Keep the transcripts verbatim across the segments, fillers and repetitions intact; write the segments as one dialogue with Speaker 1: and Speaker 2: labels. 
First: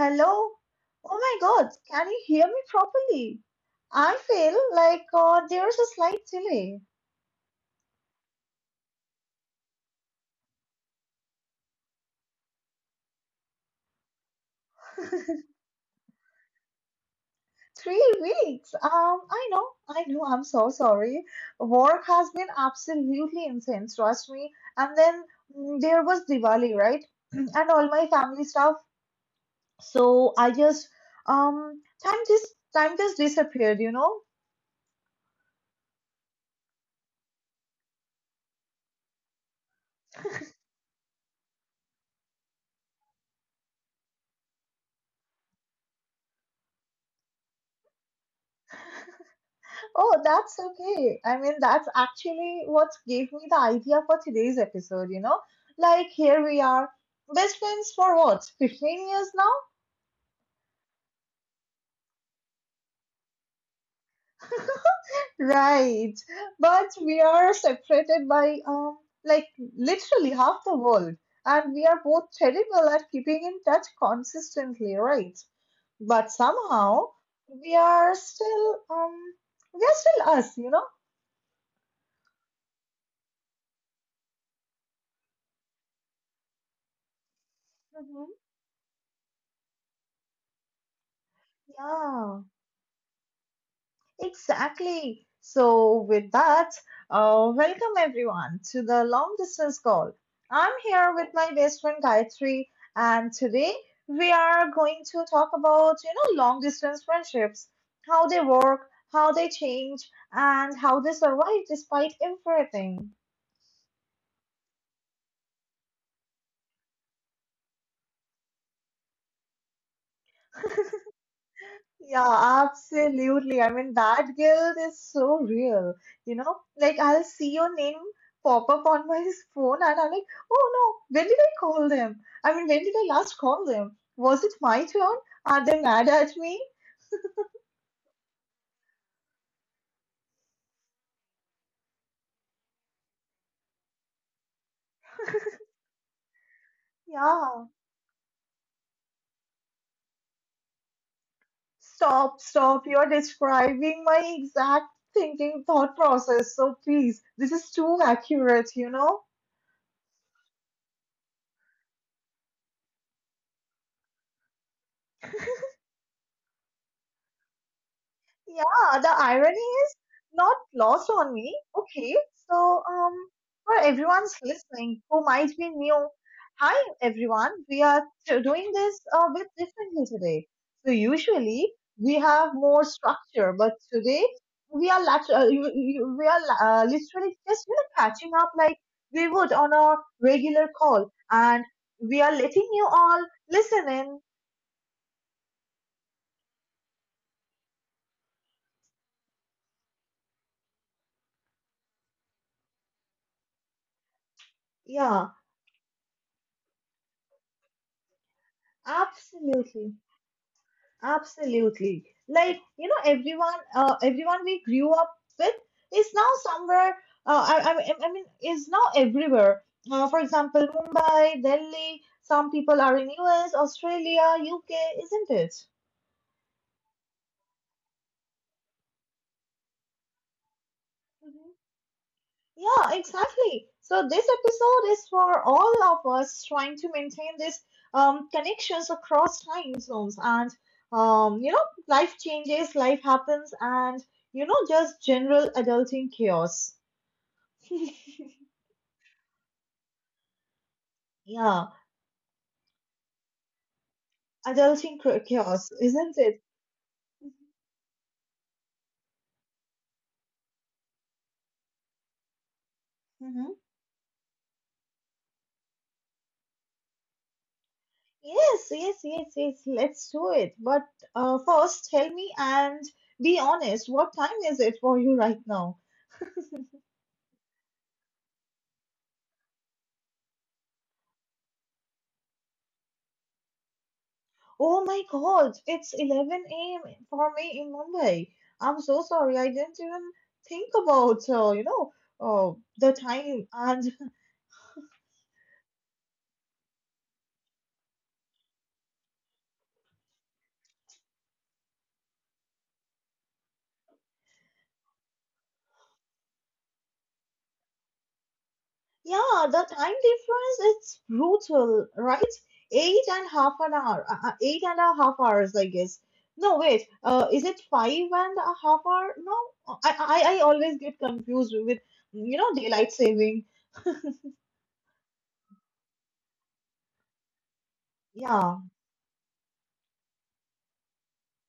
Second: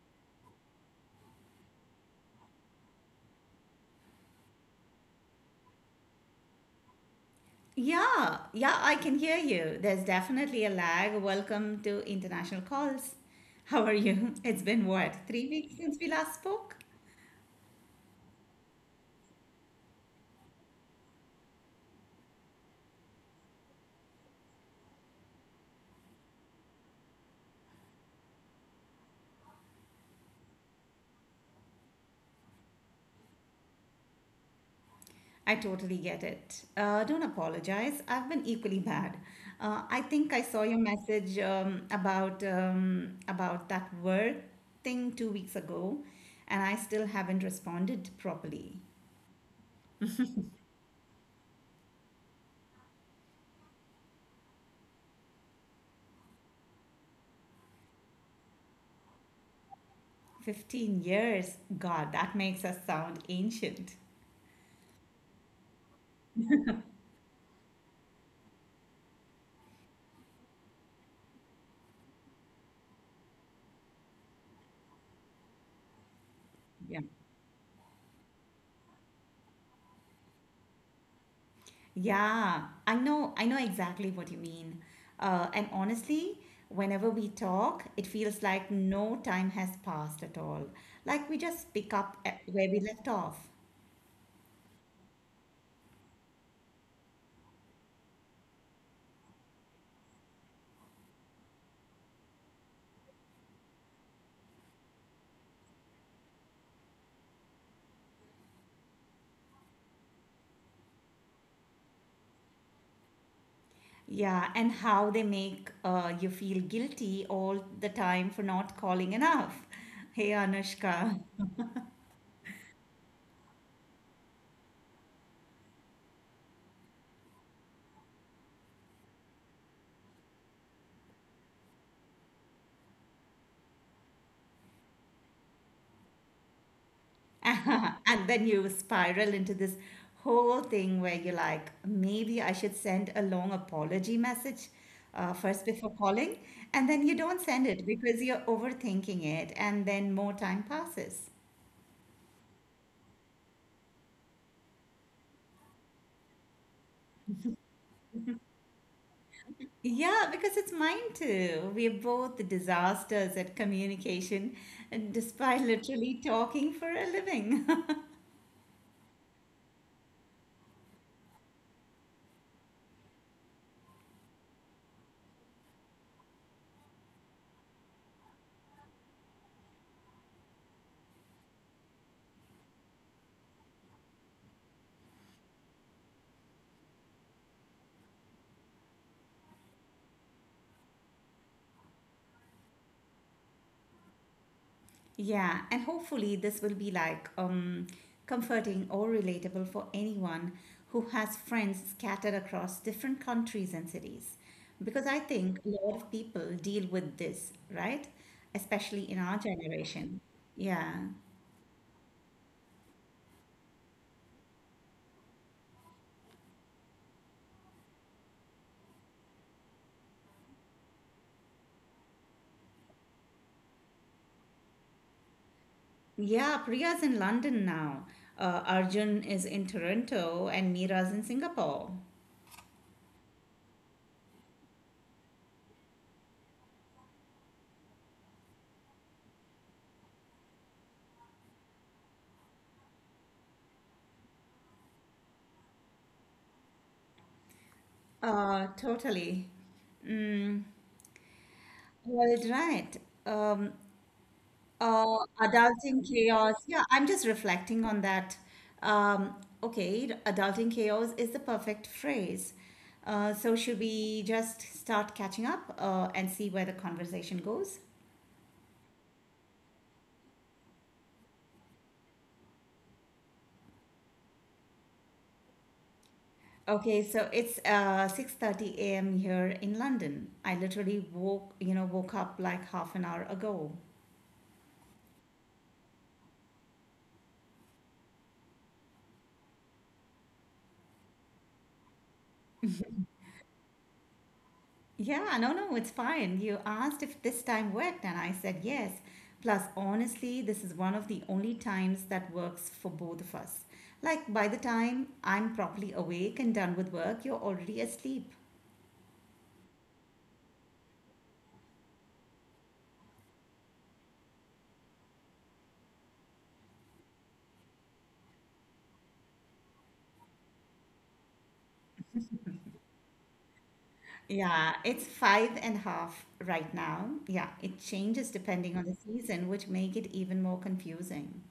Speaker 1: hello. Oh my God, can you hear me properly? I feel like uh, there's a slight delay.
Speaker 2: Yeah, yeah, I can hear you. There's definitely a lag. Welcome to International Calls. How are you? It's been what, three weeks since we last spoke?
Speaker 1: Three weeks. Um, I know, I know. I'm so sorry. Work has been absolutely intense, trust me. And then mm, there was Diwali, right? And all my family stuff. So I just um time just time just disappeared, you know.
Speaker 2: I totally get it. Uh, don't apologize. I've been equally bad. Uh, I think I saw your message um, about um, about that work thing two weeks ago, and I still haven't responded properly.
Speaker 1: Oh, that's okay. I mean, that's actually what gave me the idea for today's episode, you know? Like, here we are, best friends for what, fifteen years now?
Speaker 2: fifteen years. God, that makes us sound ancient.
Speaker 1: Right. But we are separated by, um, like, literally half the world. And we are both terrible at keeping in touch consistently, right? But
Speaker 2: Yeah.
Speaker 1: somehow, we are still, um, we are still us, you know?
Speaker 2: Yeah, I know, I know exactly what you mean. Uh, and honestly, whenever we talk, it
Speaker 1: Hmm.
Speaker 2: feels like no time has passed at all. Like we just pick up at
Speaker 1: Yeah.
Speaker 2: where we left off.
Speaker 1: Exactly. So, with that, uh, welcome everyone to the long distance call. I'm here with my best friend Gayatri, and today we are going to talk about you know long distance friendships, how they work, how they change, and how they survive despite everything.
Speaker 2: Yeah, and how they make uh, you feel guilty all the time for not calling enough. Hey, Anushka.
Speaker 1: Yeah, absolutely. I mean, that guilt is so real. You know, like I'll see your name pop up on my phone and I'm like, oh no, when did I call them? I mean, when did I last call them? Was it my turn? Are they mad at me?
Speaker 2: And then you spiral into this whole thing where you're like, maybe I should send a long apology message uh, first before calling. And then you don't
Speaker 1: Yeah.
Speaker 2: send it because you're overthinking it. And then more time passes.
Speaker 1: Stop, stop. You're describing my exact thinking thought process. So please, this is too accurate, you know?
Speaker 2: Yeah, because it's mine too. We're both disasters at communication, and despite literally talking for a living.
Speaker 1: Yeah, the irony is not lost on me. Okay, so um, for everyone's listening who might be new, hi everyone. We are t- doing this a bit differently today. So usually we have more structure, but today we are lat- uh, you, you, we are uh, literally just you know, catching up like we would on our regular call, and we are letting you all listen in.
Speaker 2: Yeah, and hopefully this will be like um, comforting or relatable for anyone who has friends scattered across different countries and cities. Because I
Speaker 1: Yeah,
Speaker 2: think a lot of people deal with this, right? Especially in our
Speaker 1: absolutely.
Speaker 2: generation. Yeah.
Speaker 1: Absolutely. Like, you know, everyone, uh, everyone we grew up with is now somewhere, uh, I, I, I mean, is now everywhere. Uh, for example, Mumbai, Delhi, some people are in U S, Australia, U K, isn't it?
Speaker 2: Yeah, Priya's in London now. Uh, Arjun is in Toronto and Mira's in
Speaker 1: Mhm.
Speaker 2: Singapore.
Speaker 1: Yeah, exactly. So this episode is for all of us trying to maintain these um, connections across time zones and, um, you know, life changes, life happens, and, you know, just general adulting chaos.
Speaker 2: Uh, totally. Mm,
Speaker 1: Yeah,
Speaker 2: well, right. Um,
Speaker 1: adulting
Speaker 2: Uh,
Speaker 1: cra- chaos,
Speaker 2: adulting
Speaker 1: isn't it?
Speaker 2: chaos. Yeah, I'm just reflecting on that. Um, okay, adulting chaos is the perfect phrase. Uh,
Speaker 1: Hmm.
Speaker 2: so should we just start catching up uh, and see where the conversation goes?
Speaker 1: Yes, yes, yes, yes. Let's do it. But uh, first, tell me and be honest. What time is it for you right now?
Speaker 2: Okay, so it's uh, six thirty a m here in London. I literally woke, you know, woke up like half an hour ago.
Speaker 1: Oh my God, it's eleven a m for me in Mumbai. I'm so sorry. I didn't even think about uh, you know uh, the time and
Speaker 2: Yeah, no, no, it's fine. You asked if this time worked, and I said yes. Plus, honestly, this is one of the only times that works for both of us. Like, by the time I'm properly awake and done with work, you're already asleep.
Speaker 1: yeah, the time difference it's brutal, right? Eight and half an hour, uh, uh, eight and a half hours, I guess. No, wait, uh, is it five and a half hour? No, I, I, I always get confused with, you know, daylight saving.
Speaker 2: Yeah, it's five and a half right now. Yeah, it changes
Speaker 1: Yeah.
Speaker 2: depending on the season, which make it even more confusing.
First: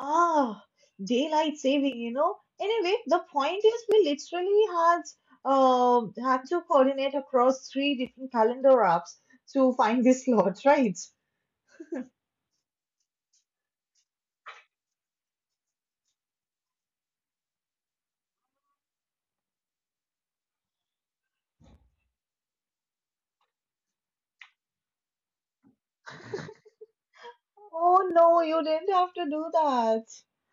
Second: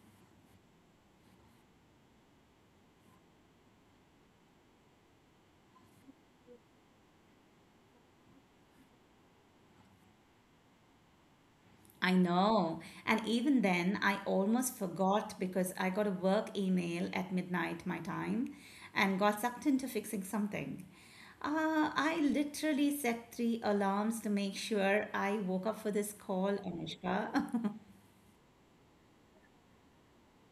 Speaker 1: Ah, daylight saving, you know. Anyway, the point is we literally had um had to coordinate across three different calendar apps to find this slot, right?
Speaker 2: I know. And even then, I almost forgot because I got a work email at midnight my time and got sucked into fixing something. Uh, I literally set three alarms to make sure I woke up for this call, Anushka.
Speaker 1: Oh no, you didn't have to do that.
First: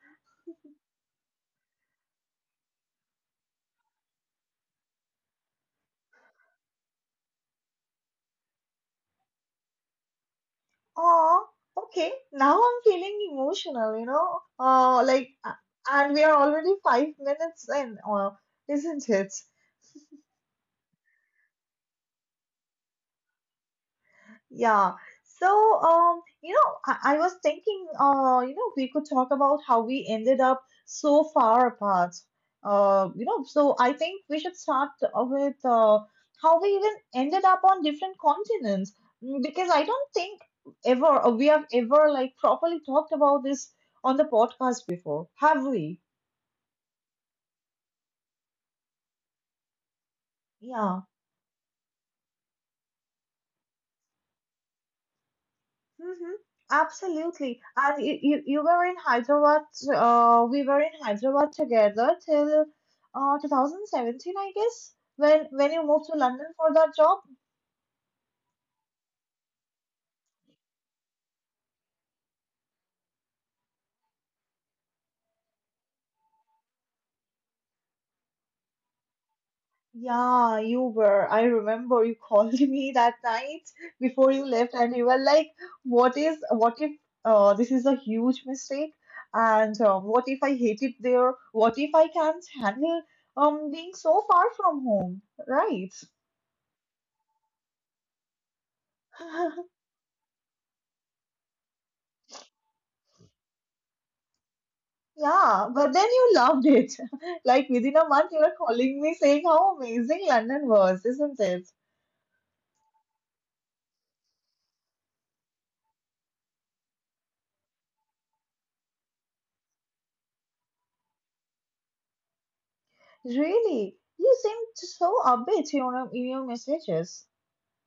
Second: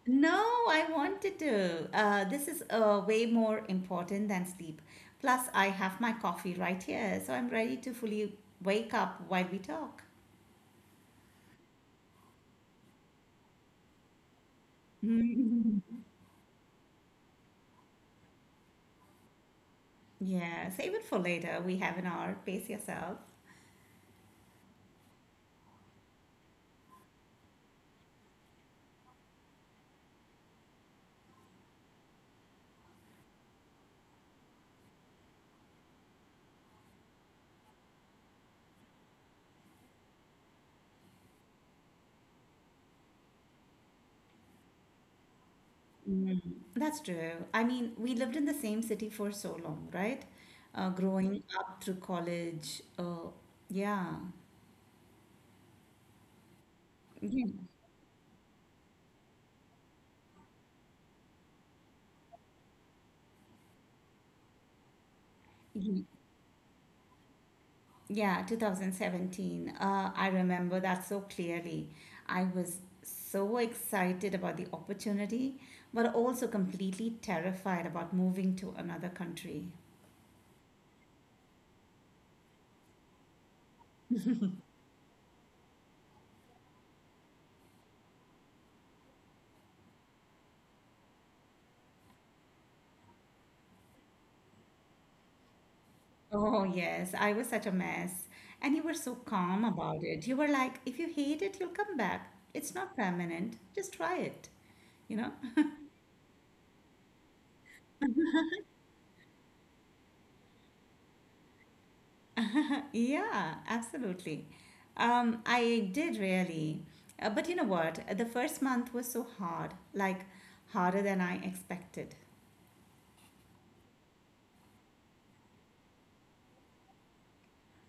Speaker 2: No, I wanted to. Uh, this is uh, way more important than sleep. Plus, I have my coffee right here, so I'm ready to fully wake up while we talk.
Speaker 1: Oh, okay. Now I'm feeling emotional, you know. Uh, like, uh, and we are already five minutes in, uh, isn't it?
Speaker 2: Yeah, save it for later. We have an hour. Pace yourself.
Speaker 1: Yeah. So, um, you know, I, I was thinking, uh, you know, we could talk about how we ended up so far apart. Uh, you know, so I think we should start uh, with uh, how we even ended up on different continents. Mm, because I don't think ever uh, we have ever like properly talked about this on the podcast before, have we?
Speaker 2: Mm, that's true. I mean, we lived in the same city for so long, right? Uh,
Speaker 1: Yeah.
Speaker 2: growing up through college. Uh, yeah.
Speaker 1: Hmm.
Speaker 2: Yeah.
Speaker 1: Absolutely. And you, you, you were in Hyderabad, uh, we were in Hyderabad together till uh, two thousand seventeen, I guess, when when you
Speaker 2: Mhm.
Speaker 1: moved to London for that job.
Speaker 2: Yeah, two thousand seventeen. Uh, I remember that so clearly. I was so excited about the opportunity, but also completely terrified about moving to another country.
Speaker 1: Yeah, you were. I remember you called me that night before you left, and you were like, "What is? What if uh, this is a huge mistake? And uh, what if I hate it there? What if I can't handle um being so far from home?" Right.
Speaker 2: Oh, yes, I was such a mess. And you were so calm about it. You were like, if you hate it, you'll come back. It's not permanent. Just try it. You know?
Speaker 1: Yeah, but then you loved it. Like within a month, you were calling me saying how amazing London was, isn't it?
Speaker 2: Yeah, absolutely. Um, I did really. Uh, but you know what? The first month was so hard, like harder than I expected.
Speaker 1: Really, you seemed so upbeat in your, in your messages.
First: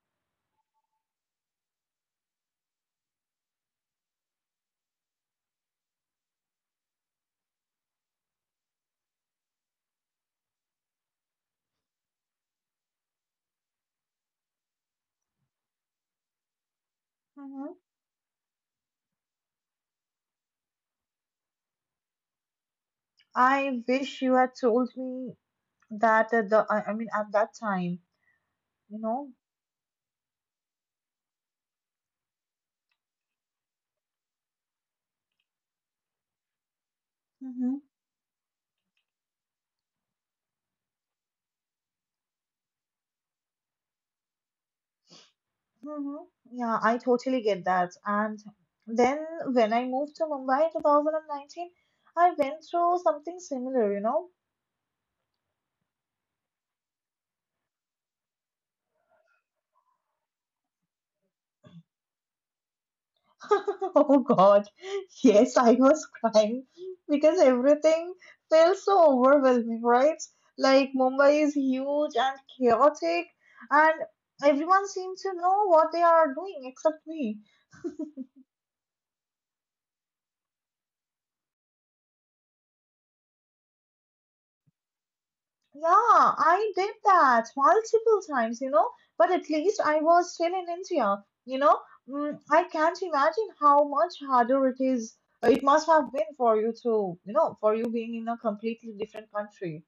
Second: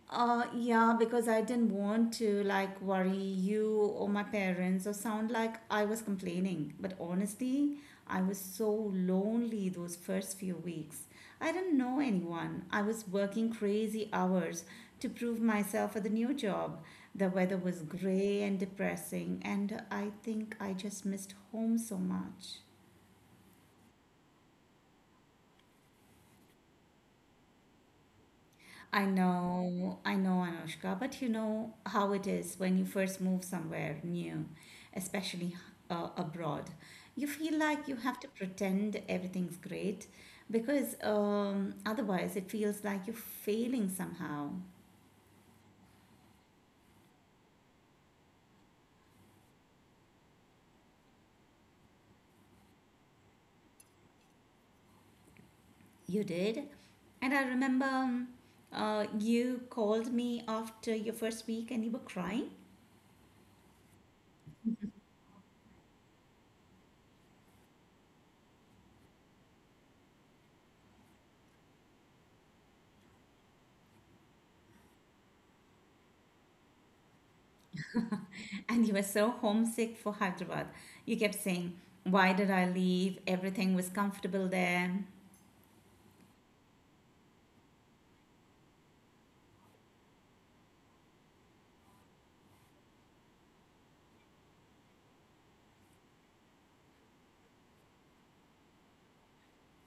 Speaker 2: Uh, yeah, because I didn't want to like worry you or my parents or sound like I was complaining. But honestly, I was so lonely those first few weeks. I didn't know anyone. I was working crazy hours to prove myself at the new job. The weather
Speaker 1: Mhm.
Speaker 2: was gray and depressing, and I think I just missed home so much.
Speaker 1: I wish you had told me that at the, I I mean, at that time, you
Speaker 2: I
Speaker 1: know.
Speaker 2: know, I know, Anushka, but you know how it is when you first move somewhere new, especially uh, abroad. You feel
Speaker 1: Hmm.
Speaker 2: like you have to pretend everything's great because um, otherwise it feels like you're failing somehow.
Speaker 1: Hmm. Yeah, I totally get that. And then when I moved to Mumbai in twenty nineteen, I went through something similar, you know.
Speaker 2: You did. And I remember um, uh, you called me after your first week and you were crying
Speaker 1: Oh God, yes, I was crying because everything feels so overwhelming, right? Like Mumbai is huge and chaotic, and everyone seems to know what they are doing except me.
Speaker 2: and you were so homesick for Hyderabad. You kept saying, why did I leave? Everything was comfortable there.
Speaker 1: Yeah, I did that multiple times, you know, but at least I was still in India, you know. Mm, I can't imagine how much harder it is. It must have been for you to, you know, for you being in a completely different country.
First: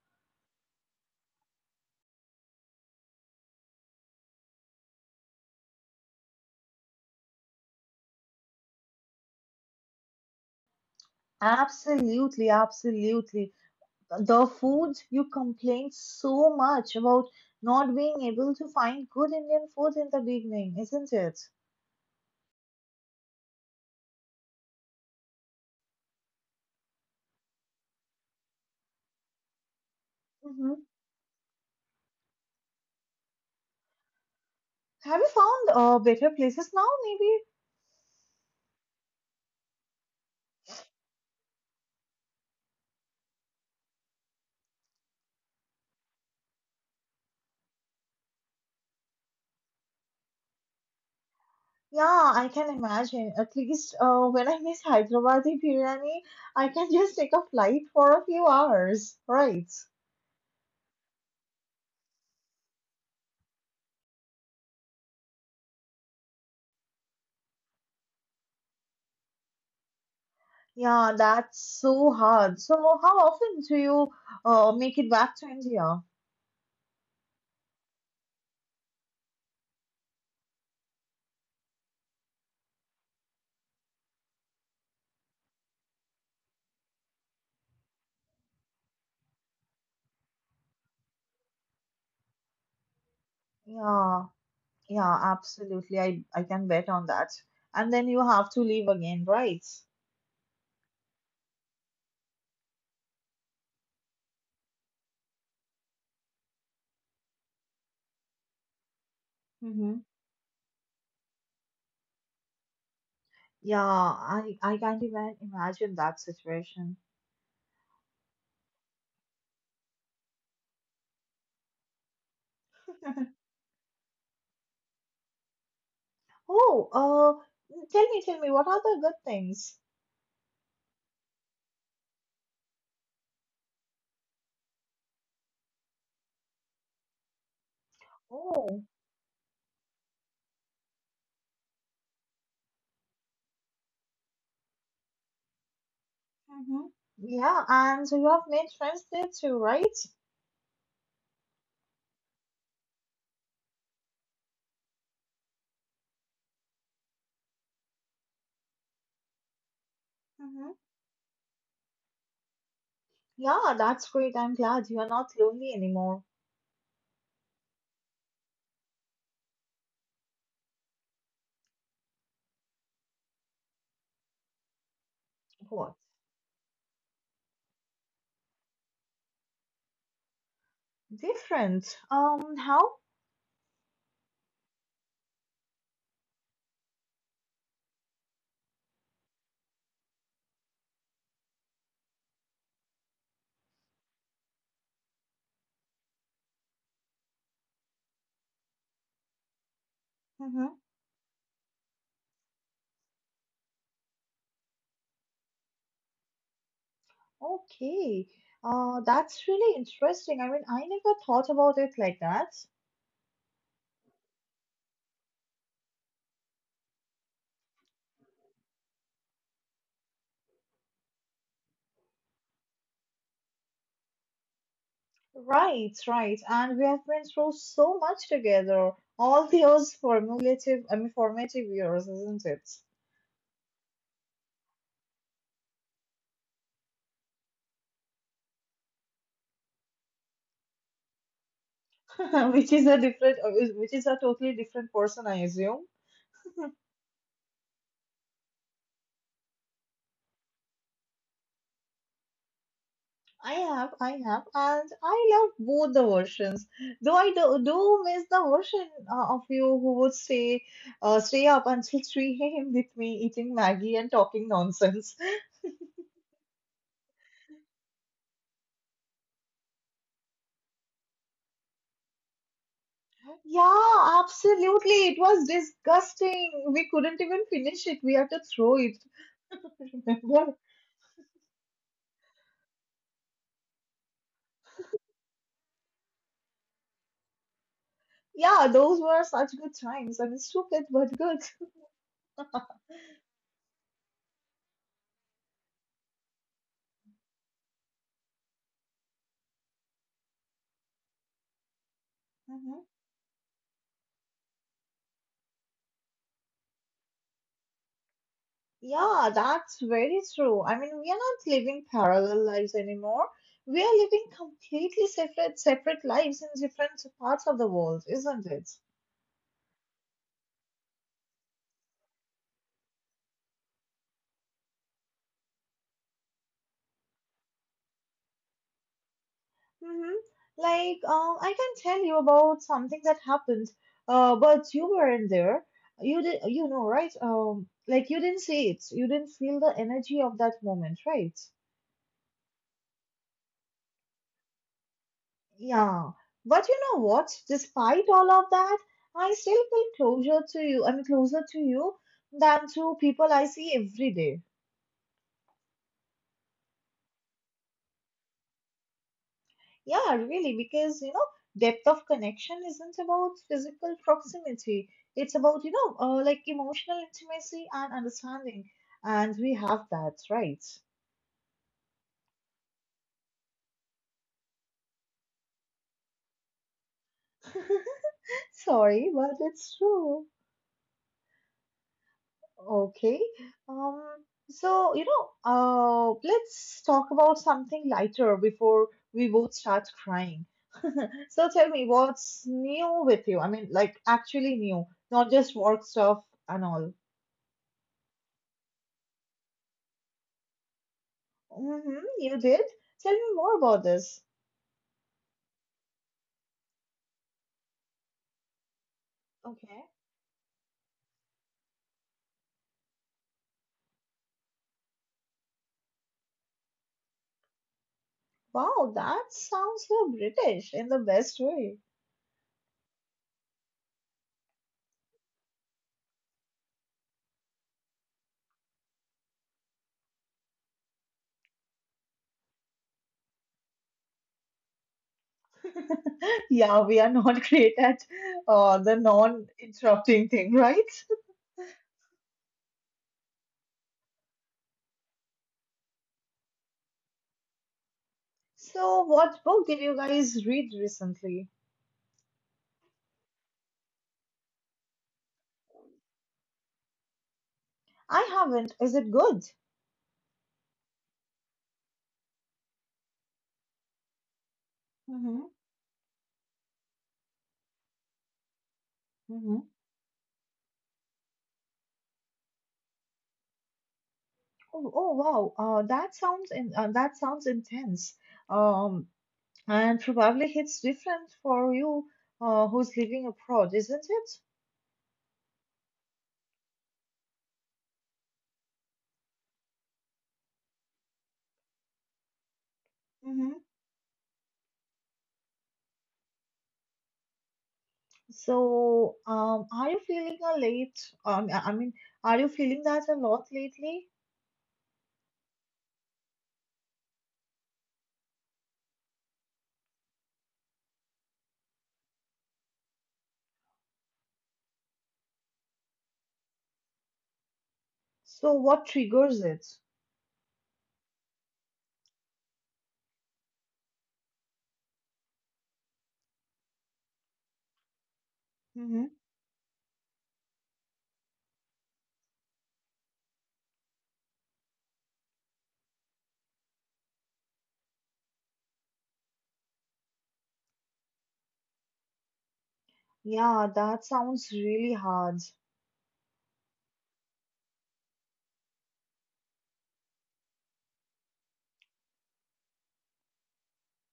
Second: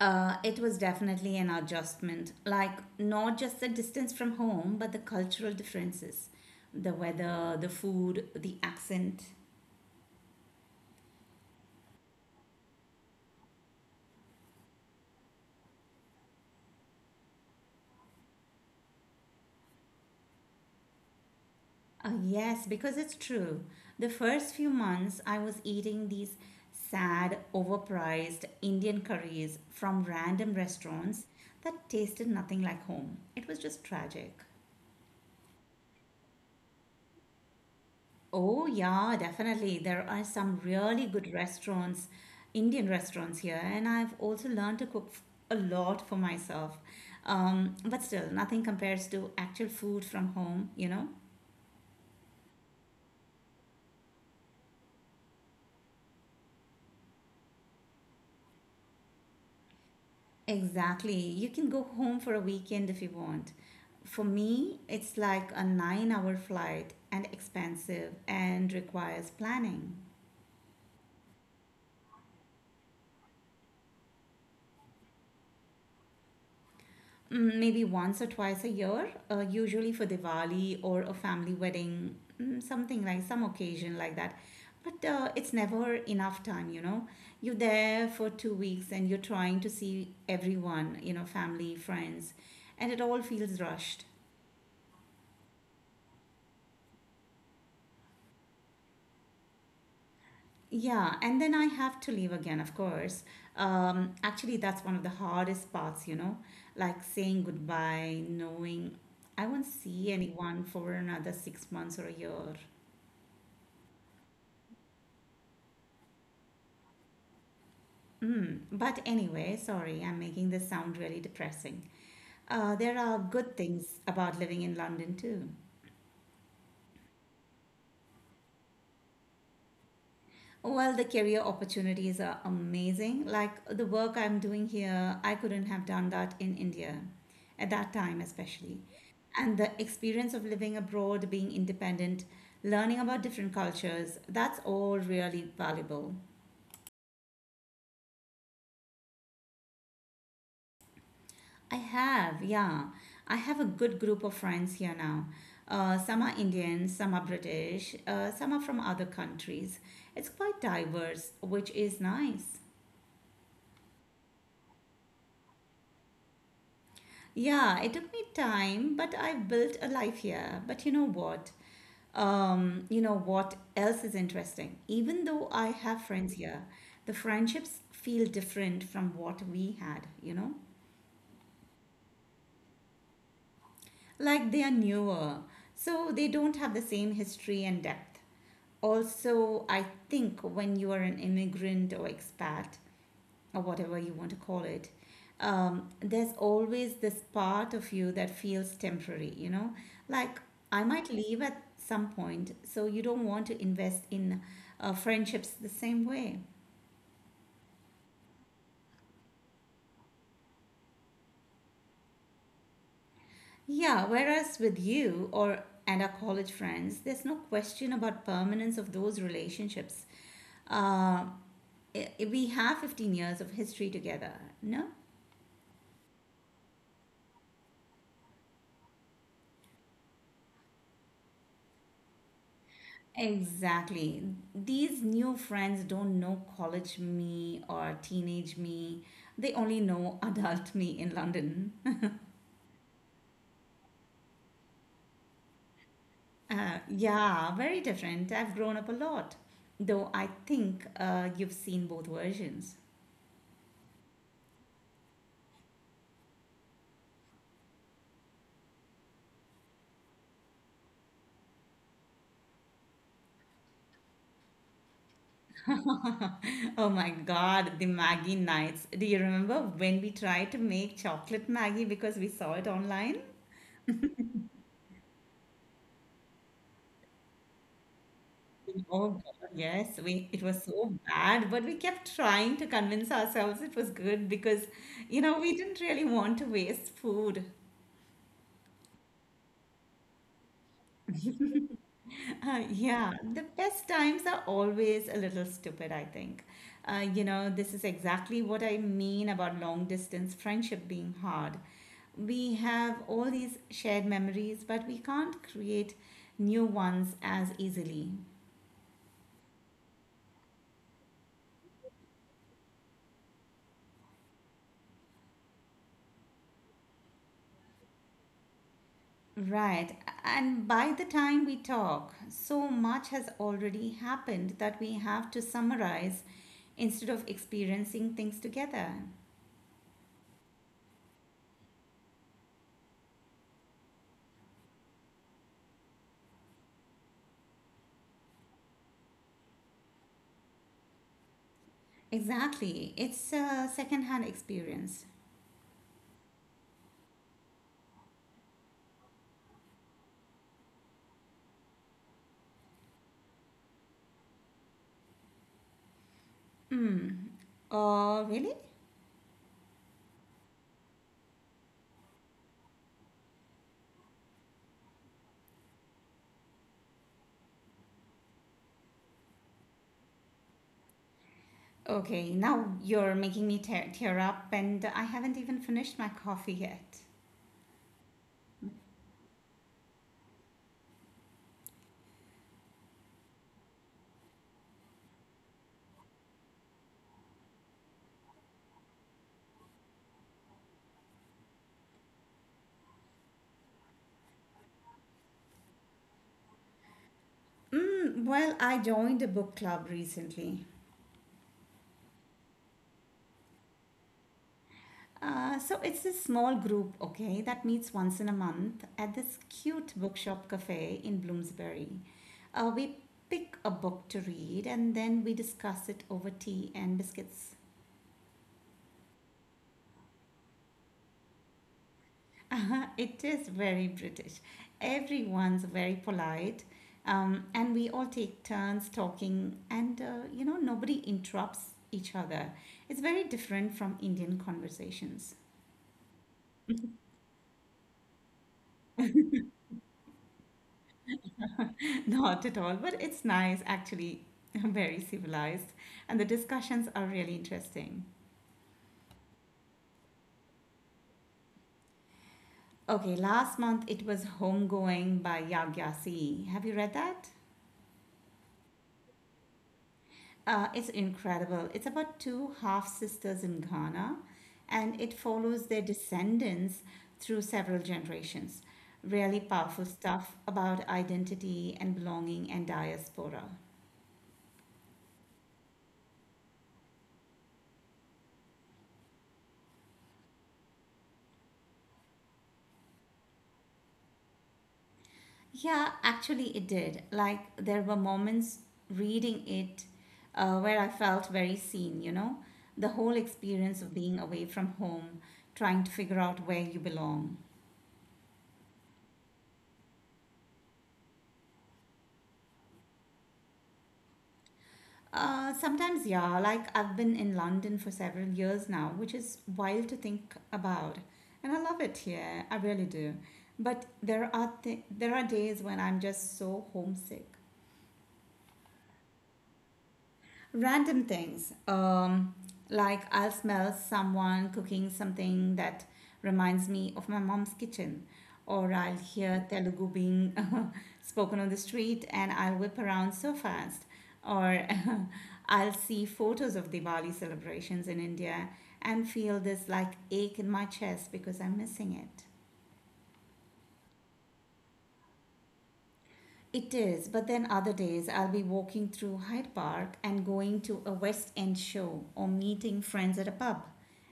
Speaker 2: Uh, it was definitely an adjustment, like not just the distance from home, but the cultural differences, the weather, the food, the accent.
Speaker 1: Absolutely, absolutely. The foods you complained so much about not being able to find good Indian food in the beginning, isn't it?
Speaker 2: Uh, yes, because it's true. The first few months, I was eating these sad, overpriced Indian curries from random
Speaker 1: Hmm.
Speaker 2: restaurants that tasted nothing like home. It was just tragic.
Speaker 1: Have you found uh, better places now, maybe?
Speaker 2: Oh, yeah, definitely. There are some really good restaurants, Indian restaurants here, and I've also learned to cook f- a lot for myself. Um, but still, nothing compares to actual food from home, you know?
Speaker 1: Yeah, I can imagine. At least uh, when I miss Hyderabadi biryani, I can just take a flight for a few hours, right?
Speaker 2: Exactly. You can go home for a weekend if you want. For me, it's like a nine hour flight and expensive and requires planning.
Speaker 1: Yeah, that's so hard. So, how often do you uh, make it back to India?
Speaker 2: Mm, maybe once or twice a year, uh, usually for Diwali or a family wedding, mm, something like some occasion like that. But uh, it's never enough time, you know. You're there for two weeks and you're trying to see everyone, you know, family, friends, and it all feels rushed.
Speaker 1: Yeah. Yeah, absolutely. I, I can bet on that. And then you have to leave again, right?
Speaker 2: Yeah, and then I have to leave again, of course. Um, actually, that's one of the hardest parts, you know, like saying goodbye, knowing I won't
Speaker 1: Mm-hmm.
Speaker 2: see anyone for another six months or a year.
Speaker 1: Yeah, I, I can't even imagine that situation.
Speaker 2: Mm, but anyway, sorry, I'm making this sound really depressing. Uh, there are good things about living in London too.
Speaker 1: Oh, uh, tell me, tell me, what are the good things?
Speaker 2: Well, the career opportunities are amazing. Like the work I'm doing here, I couldn't have done that in India, at that time especially.
Speaker 1: Oh,
Speaker 2: And the experience of living abroad, being independent, learning about different cultures, that's all really valuable.
Speaker 1: mm-hmm, yeah, and you have made friends there too, right?
Speaker 2: I have, yeah. I have a good group of friends here now. Uh, some are Indian, some are British, uh, some are from other countries. It's quite
Speaker 1: Mm-hmm.
Speaker 2: diverse, which is nice.
Speaker 1: Yeah, that's great. I'm glad you are not lonely anymore.
Speaker 2: Yeah, it took me time, but I built a life here. But you know what? Um, you know what else is interesting? Even though I
Speaker 1: What?
Speaker 2: have friends here, the friendships feel different from what we had, you know?
Speaker 1: Different. Um, how?
Speaker 2: Like they are newer, so they don't have the same history and depth. Also, I think when you are an immigrant or expat or whatever you want to call it, um, there's always this part of you that feels temporary, you know, like
Speaker 1: Mm-hmm.
Speaker 2: I might leave at some point, so you don't want to invest in uh, friendships the same way.
Speaker 1: Okay. Uh, that's really interesting. I mean, I never thought about it like that.
Speaker 2: Yeah, whereas with you or and our college friends, there's no question about permanence of those relationships. uh, i- we have fifteen years of history together, no?
Speaker 1: Right, right. And we have been through so much together, all those formulative, I mean, formative years, isn't it?
Speaker 2: Exactly. These new friends don't know college me or teenage me. They only know adult me in London.
Speaker 1: Which is a different, which is a totally different person, I assume.
Speaker 2: Uh, yeah, very different. I've grown up a lot. Though I think uh, you've seen both versions.
Speaker 1: I have, I have, and I love both the versions. Though I do, do miss the version uh, of you who would stay, uh, stay up until three a m with me, eating Maggie and talking nonsense.
Speaker 2: Oh my god, the Maggie nights. Do you remember when we tried to make chocolate Maggie because we saw it online?
Speaker 1: Yeah, absolutely. It was disgusting. We couldn't even finish it. We had to throw it.
Speaker 2: Oh God, yes,
Speaker 1: That
Speaker 2: we it
Speaker 1: were,
Speaker 2: was so bad, but we kept trying to convince ourselves it was good because, you know, we didn't really want to waste food.
Speaker 1: yeah, those were such good times. I mean, stupid but good.
Speaker 2: Uh, yeah, the best times are always a little stupid, I think. Uh, you know, this is exactly what I mean about long distance friendship being hard. We
Speaker 1: Hmm.
Speaker 2: have all these shared memories, but we can't create new ones as easily.
Speaker 1: Yeah, that's very true. I mean, we are not living parallel lives anymore. We are living completely separate, separate lives in different parts of the world, isn't it?
Speaker 2: Right. And by the time we talk, so much has already happened that we have to summarize instead of experiencing things together.
Speaker 1: Mm-hmm. Like, um, I can tell you about something that happened, uh, but you weren't there. You did, you know, right? Um, like you didn't see it. You didn't feel the energy of that moment, right?
Speaker 2: Exactly. It's a secondhand experience.
Speaker 1: Yeah, but you know what? Despite all of that, I still feel closer to you. I mean, closer to you than to people I see every day.
Speaker 2: Hmm. Oh, really?
Speaker 1: Yeah, really, because you know, depth of connection isn't about physical proximity. It's about you know, uh, like emotional intimacy and understanding, and we have that, right?
Speaker 2: Okay, now you're making me tear, tear up, and I haven't even finished my coffee yet.
Speaker 1: Sorry, but it's true. Okay. Um, so, you know, uh, let's talk about something lighter before we both start crying. So tell me, what's new with you? I mean, like actually new, not just work stuff and all.
Speaker 2: Mm, well, I joined a book club recently.
Speaker 1: Mm-hmm, you did? Tell me more about this.
Speaker 2: Uh, so it's a small group, okay, that meets once in a month at this
Speaker 1: Okay.
Speaker 2: cute bookshop cafe in Bloomsbury. Uh, we pick a book to read and then we discuss it over tea and biscuits.
Speaker 1: Wow, that sounds so British in the best way.
Speaker 2: It is very British. Everyone's very polite, um, and we all take turns talking, and uh, you know, nobody interrupts each other. It's very different from Indian conversations.
Speaker 1: Yeah, we are not great at uh, the non-interrupting thing, right?
Speaker 2: Not at all, but it's nice, actually, very civilized, and the discussions are really interesting.
Speaker 1: So, what book did you guys read recently?
Speaker 2: Okay, last month it was Homegoing by Yagyasi. Have you read that?
Speaker 1: I haven't. Is it good?
Speaker 2: Uh, it's incredible. It's about two half sisters in Ghana, and it
Speaker 1: Mm-hmm.
Speaker 2: follows their descendants through several generations. Really
Speaker 1: Mm-hmm.
Speaker 2: powerful stuff about identity and belonging and diaspora.
Speaker 1: Oh, oh wow. Uh, that sounds in, uh, that sounds intense. Um, and probably hits different for you, uh, who's living abroad, isn't it?
Speaker 2: Yeah, actually, it did. Like, there were moments reading it uh, where I felt very seen, you know? The whole
Speaker 1: Mm-hmm.
Speaker 2: experience of being away from home, trying to figure out where you belong.
Speaker 1: So, um, are you feeling a late? Um, I I mean, are you feeling that a lot lately?
Speaker 2: Uh, sometimes, yeah, like I've been in London for several years now, which is wild to think about. And I love it here, I really do. But there are th- there are days when I'm just so homesick.
Speaker 1: So, what triggers it?
Speaker 2: Random things. Um, like I'll smell someone cooking something that reminds me of my mom's kitchen, or I'll
Speaker 1: Mm-hmm.
Speaker 2: hear Telugu being spoken on the street and I'll whip around so fast, or I'll see photos of Diwali celebrations in India and feel this like ache in my chest because I'm missing it.
Speaker 1: Yeah, that sounds really hard. So
Speaker 2: It is, but then other days I'll be walking through Hyde Park and going to a West End show or meeting friends at a pub.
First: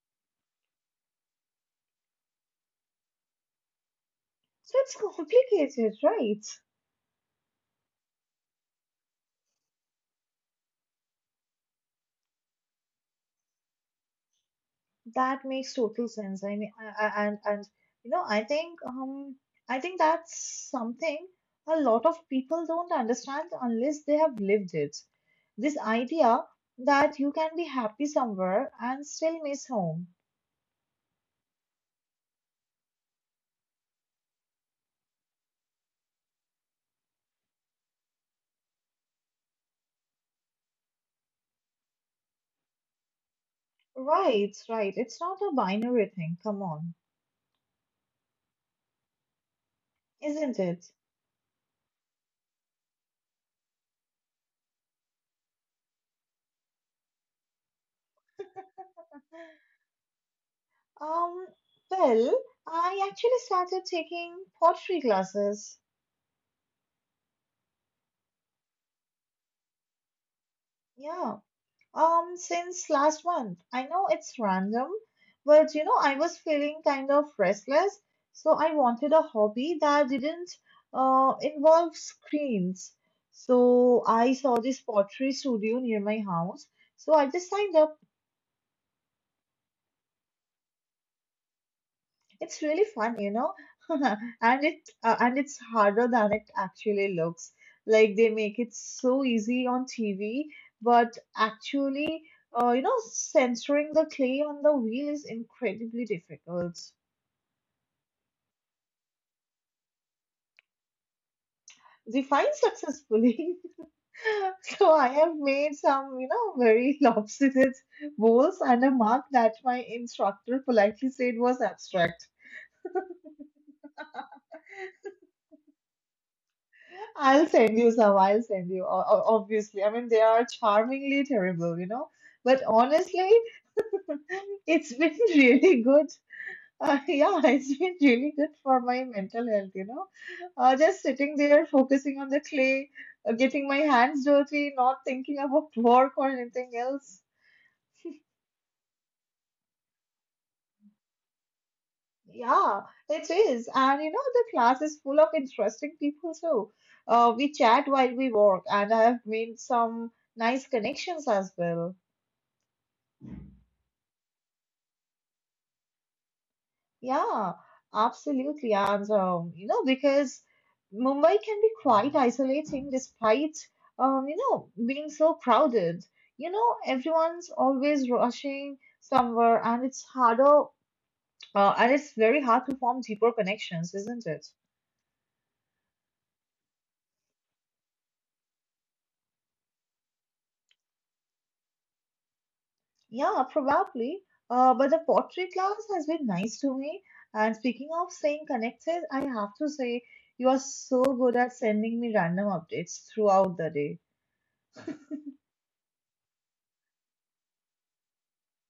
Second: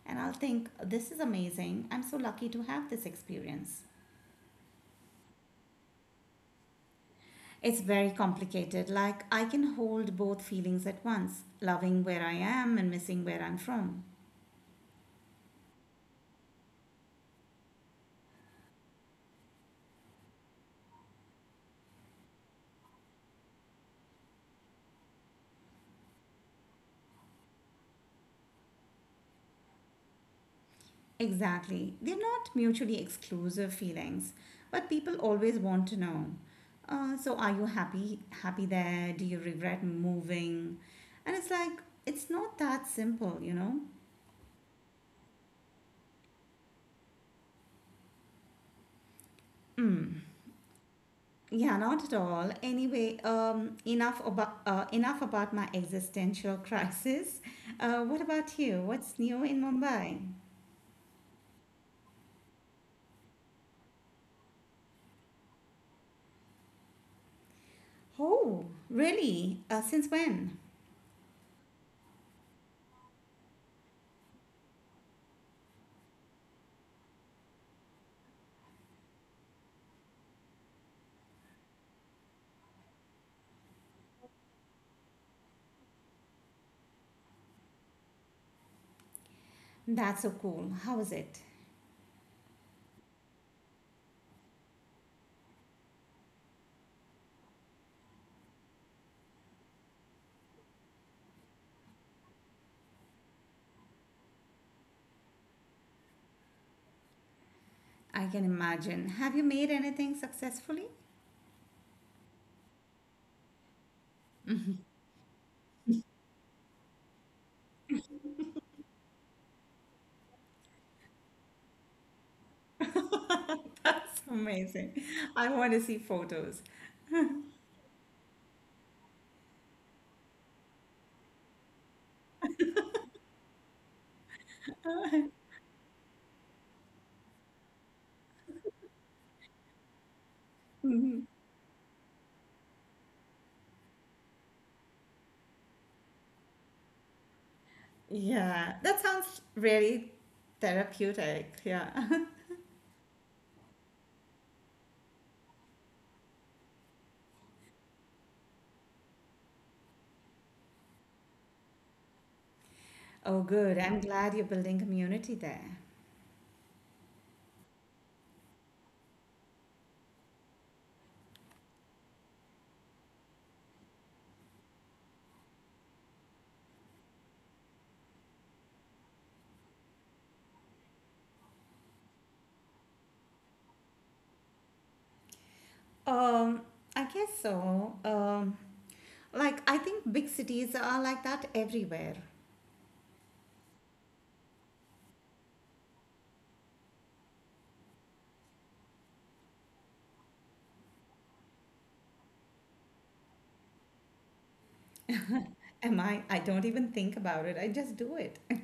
Speaker 2: And I'll think, this is amazing. I'm so lucky to have this experience.
Speaker 1: it's complicated, right?
Speaker 2: It's very complicated. Like, I can hold both feelings at once loving where I am and missing where I'm from.
Speaker 1: That makes total sense. I mean, I- I- and and you know, I think um, I think that's something a lot of people don't understand unless they have lived it. This idea that you can be happy somewhere and still miss home.
Speaker 2: Exactly. They're not mutually exclusive feelings, but people always want to know. Uh, so are you happy happy there? Do you regret moving? And it's like it's not that simple, you know?
Speaker 1: Right, right. It's not a binary thing. Come on,
Speaker 2: Mm.
Speaker 1: isn't it?
Speaker 2: Yeah, not at all. Anyway, um, enough about uh, enough about my existential crisis. Uh, what about you? What's new in Mumbai?
Speaker 1: Um, well, I actually started taking pottery classes.
Speaker 2: Oh, really? Uh, since when?
Speaker 1: Yeah, um, since last month. I know it's random, but you know, I was feeling kind of restless, so I wanted a hobby that didn't uh, involve screens. So I saw this pottery studio near my house. So I just signed up.
Speaker 2: That's so cool. How is it?
Speaker 1: It's really fun, you know, and it uh, and it's harder than it actually looks. Like they make it so easy on T V, but actually, uh, you know, censoring the clay on the wheel is incredibly difficult.
Speaker 2: I can imagine. Have you made anything successfully?
Speaker 1: Defined successfully. So I have made some, you know, very lopsided bowls and a mark that my instructor politely said was abstract.
Speaker 2: That's amazing. I want to see photos.
Speaker 1: I'll send you some. I'll send you. O- o- Obviously, I mean they are charmingly terrible, you know. But honestly, it's been really good. Uh, yeah, it's been really good for my mental health, you know. Uh, just
Speaker 2: Mhm.
Speaker 1: sitting there focusing on the clay, uh, getting my hands dirty, not thinking about work or anything else.
Speaker 2: Yeah, that sounds really therapeutic. Yeah.
Speaker 1: Yeah, it is. And you know, the class is full of interesting people too. Uh, we chat while we work, and I have made some nice connections as well.
Speaker 2: Oh, good. I'm glad you're building community there.
Speaker 1: Yeah, absolutely. And, um, you know, because Mumbai can be quite isolating despite, um, you know, being so crowded. You know, everyone's always rushing somewhere, and it's harder, uh, and it's very hard to form deeper connections, isn't it?
Speaker 2: Um, I guess so. Um, like I think big cities are like that everywhere.
Speaker 1: Yeah, probably. Uh, but the pottery class has been nice to me. And speaking of staying connected, I have to say, you are so good at sending me random updates throughout the day.
Speaker 2: Am I? I don't even think about it. I just do it.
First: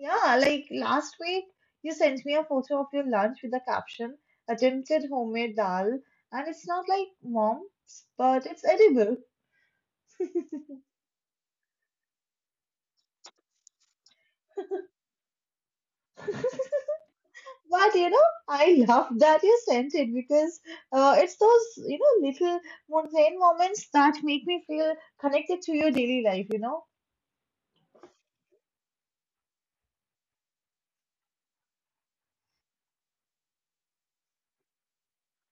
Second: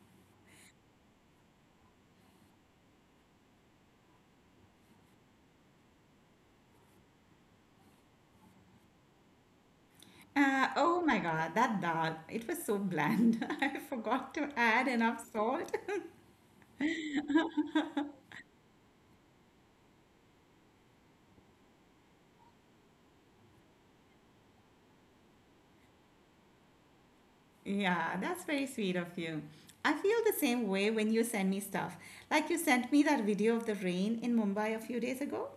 Speaker 1: Yeah, like last week, you sent me a photo of your lunch with the caption attempted homemade dal, and it's not like mom's, but it's edible.
Speaker 2: Uh, oh my God, that dal. It was so bland. I forgot to add enough salt.
Speaker 1: But you know, I love that you sent it because uh, it's those you know little mundane moments that make me feel connected to your daily life. You know,
Speaker 2: Yeah, that's very sweet of you. I feel the same way when you send me stuff. Like you sent me that video of the rain in Mumbai a few days ago.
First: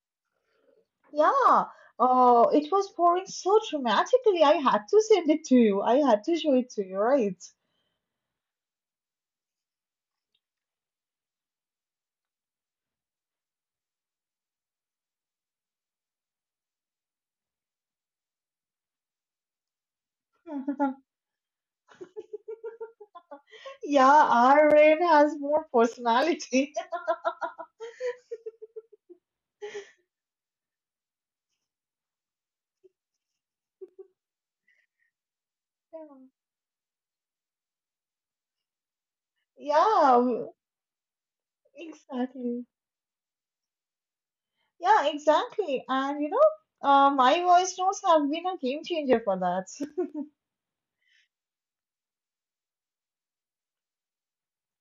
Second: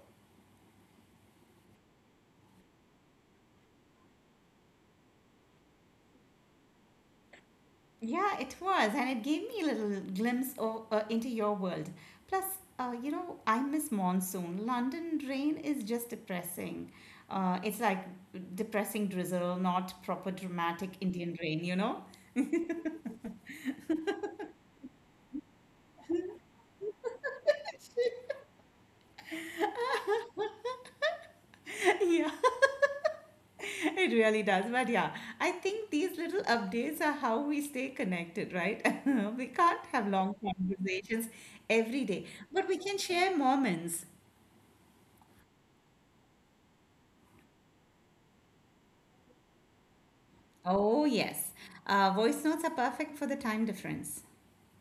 Speaker 1: yeah. Uh, it was pouring so dramatically. I had to send it to you. I had to show it to you, right?
Speaker 2: Yeah, it was, and it gave me a little glimpse of, uh, into your world. Plus, uh, you know, I miss monsoon. London rain is just depressing. Uh, it's like depressing drizzle, not proper dramatic Indian rain, you know?
Speaker 1: Yeah, our rain has more personality.
Speaker 2: Yeah. It really does. But yeah, I think
Speaker 1: Yeah,
Speaker 2: these little updates are how we stay connected, right? We can't have
Speaker 1: yeah,
Speaker 2: long
Speaker 1: w-
Speaker 2: conversations every day,
Speaker 1: exactly.
Speaker 2: but we can share moments.
Speaker 1: Yeah, exactly. And you know, uh, my voice notes have been a game changer for that.
Speaker 2: Oh, yes. Uh, voice notes are perfect for the time difference.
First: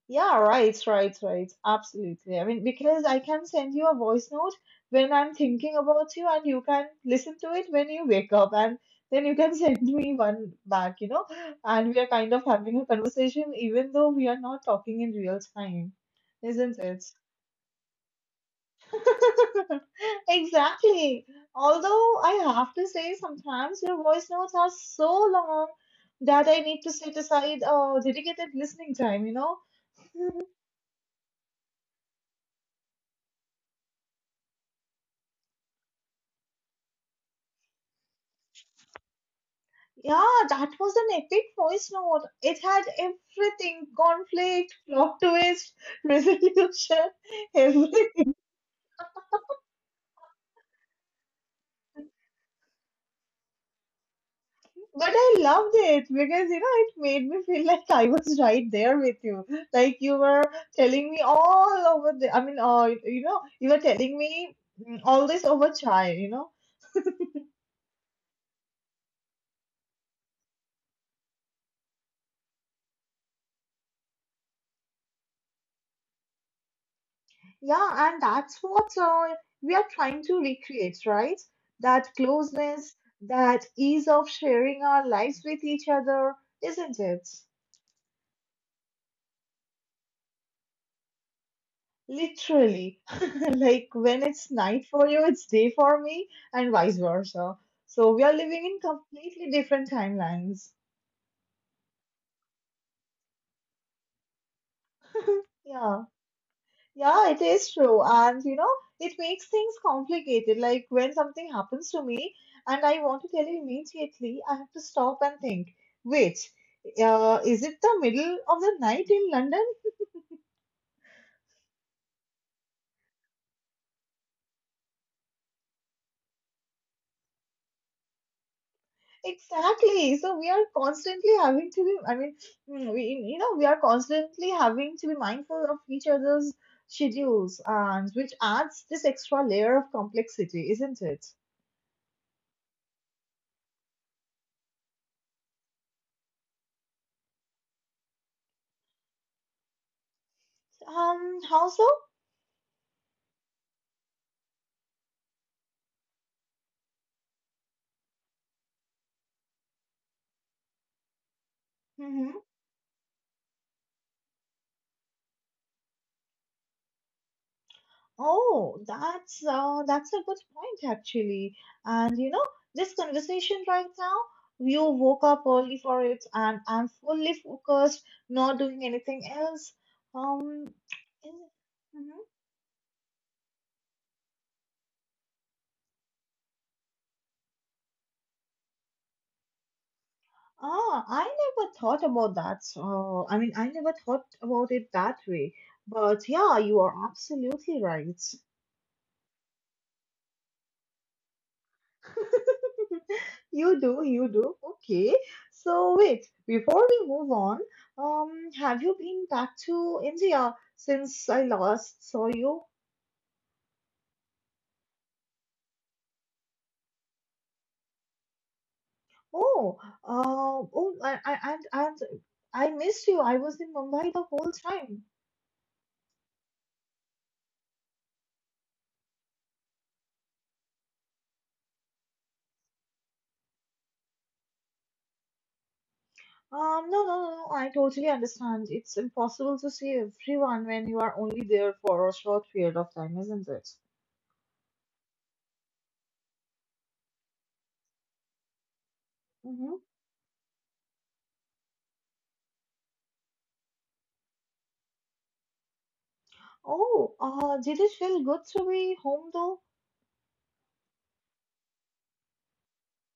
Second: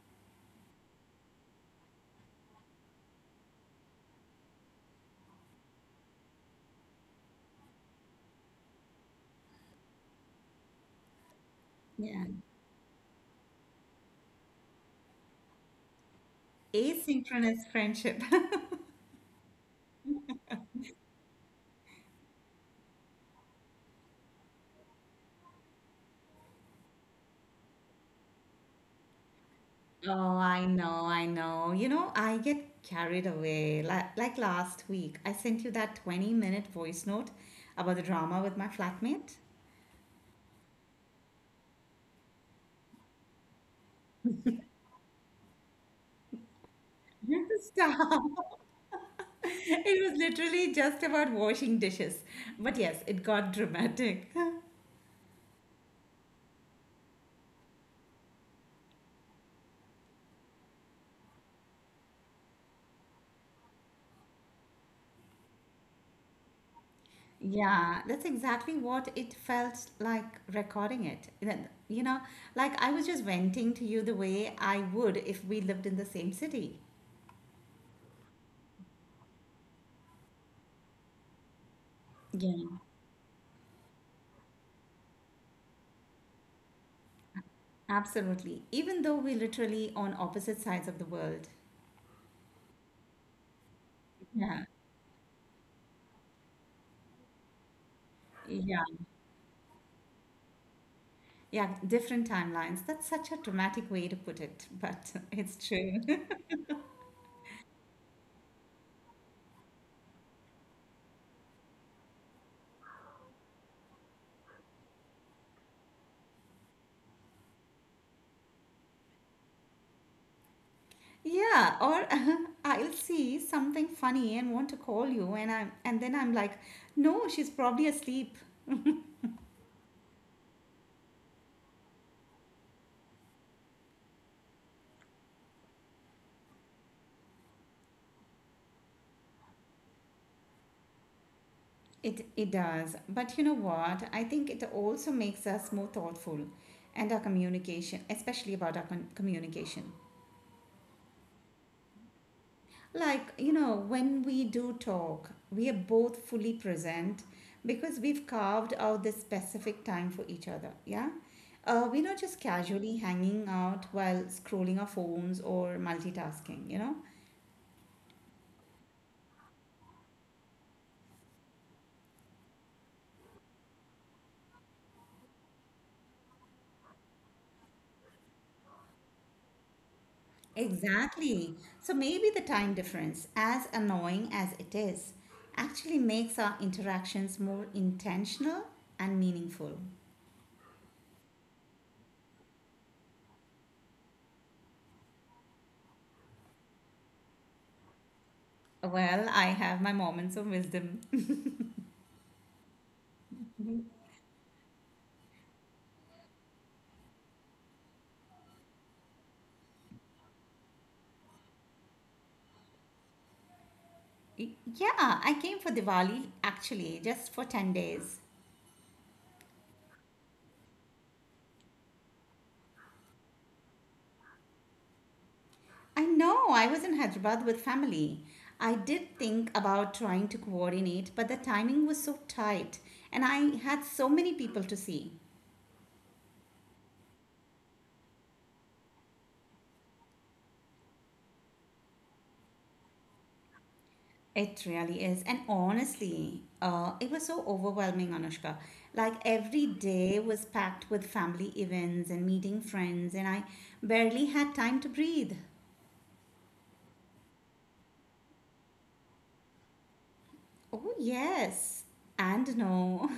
Speaker 1: Yeah, right, right, right. Absolutely. I mean, because I can send you a voice note when I'm thinking about you, and you can listen to it when you wake up, and then you can send me one back, you know, and we are
Speaker 2: Yeah.
Speaker 1: kind of having a conversation even though we are not talking in real time, isn't it?
Speaker 2: Asynchronous friendship.
Speaker 1: Exactly. Although I have to say, sometimes your voice notes are so long that I need to set aside a dedicated listening time, you know?
Speaker 2: Oh, I know, I know. You know, I get carried away. Like, like last week, I sent you that twenty minute voice note about the drama with my flatmate.
Speaker 1: Yeah, that was an epic voice note. It had everything, conflict, plot twist, resolution, everything.
Speaker 2: Stop. It was literally just about washing dishes. But yes, it got dramatic.
Speaker 1: But I loved it because you know it made me feel like I was right there with you. Like you were telling me all over the. I mean, uh, you know, you were telling me mm, all this over chai. You know,
Speaker 2: Yeah, that's exactly what it felt like recording it. Then, you know, like I was just venting to you the way I would if we lived in the same city.
Speaker 1: yeah, and that's what uh, we are trying to recreate, right? That
Speaker 2: Yeah,
Speaker 1: closeness, that ease of sharing our lives with each other, isn't it?
Speaker 2: absolutely. Even though we're literally on opposite sides of the world.
Speaker 1: Literally, like when it's
Speaker 2: Yeah,
Speaker 1: night for you, it's day for me, and vice versa. So we are living in
Speaker 2: yeah,
Speaker 1: completely different timelines.
Speaker 2: yeah, different timelines. That's such a dramatic way to put it, but it's true.
Speaker 1: Yeah, yeah, it is true. And you know, it makes things complicated. Like when something happens to me and I want to tell you immediately, I have to stop and think, wait, uh, is it the middle of the night in London?
Speaker 2: Yeah, or I'll see something funny and want to call you and I'm and then I'm like, "No, she's probably asleep."
Speaker 1: Exactly. So we are constantly having to be, I mean, mm, we, you know, we are constantly having to be mindful of each other's schedules, and which adds this extra layer of complexity, isn't it?
Speaker 2: It it does. But you know what? I think it also makes us more thoughtful and our communication, especially about our con- communication.
Speaker 1: Um, how so?
Speaker 2: Like, you know, when we do talk, we are both fully present because we've carved out this specific time for each other. Yeah? Uh, we're not just
Speaker 1: Hmm.
Speaker 2: casually hanging out while scrolling our phones or multitasking, you know?
Speaker 1: Oh, that's uh, that's a good point actually. And you know, this conversation right now, you woke up early for it, and I'm fully focused, not doing anything else. Um,
Speaker 2: Exactly. So
Speaker 1: mhm.
Speaker 2: maybe the time difference, as annoying as it is, actually makes our interactions more intentional and meaningful.
Speaker 1: Ah, I never thought about that. So, I mean, I never thought about it that way. But yeah, you are absolutely right.
Speaker 2: Well, I have my moments of wisdom.
Speaker 1: You do, you do. Okay. So, wait, before we move on, um, have you been back to India since I last saw you?
Speaker 2: Y- Yeah, I came for Diwali actually, just for ten days.
Speaker 1: Oh, uh, oh, I, I, and, and I missed you. I was in Mumbai the whole time.
Speaker 2: I know, I was in Hyderabad with family. I did think about trying to coordinate, but the timing was so tight and I had so many people to see.
Speaker 1: Um, no, no, no, no, I totally understand. It's impossible to see everyone when you are only there for a short period of time, isn't it?
Speaker 2: It really is. And honestly, uh, it was so overwhelming, Anushka. Like every
Speaker 1: Mm-hmm.
Speaker 2: day was packed with family events and meeting friends, and I barely had time to breathe.
Speaker 1: Oh, uh, did it feel good to be home though?
Speaker 2: Oh, yes, and no.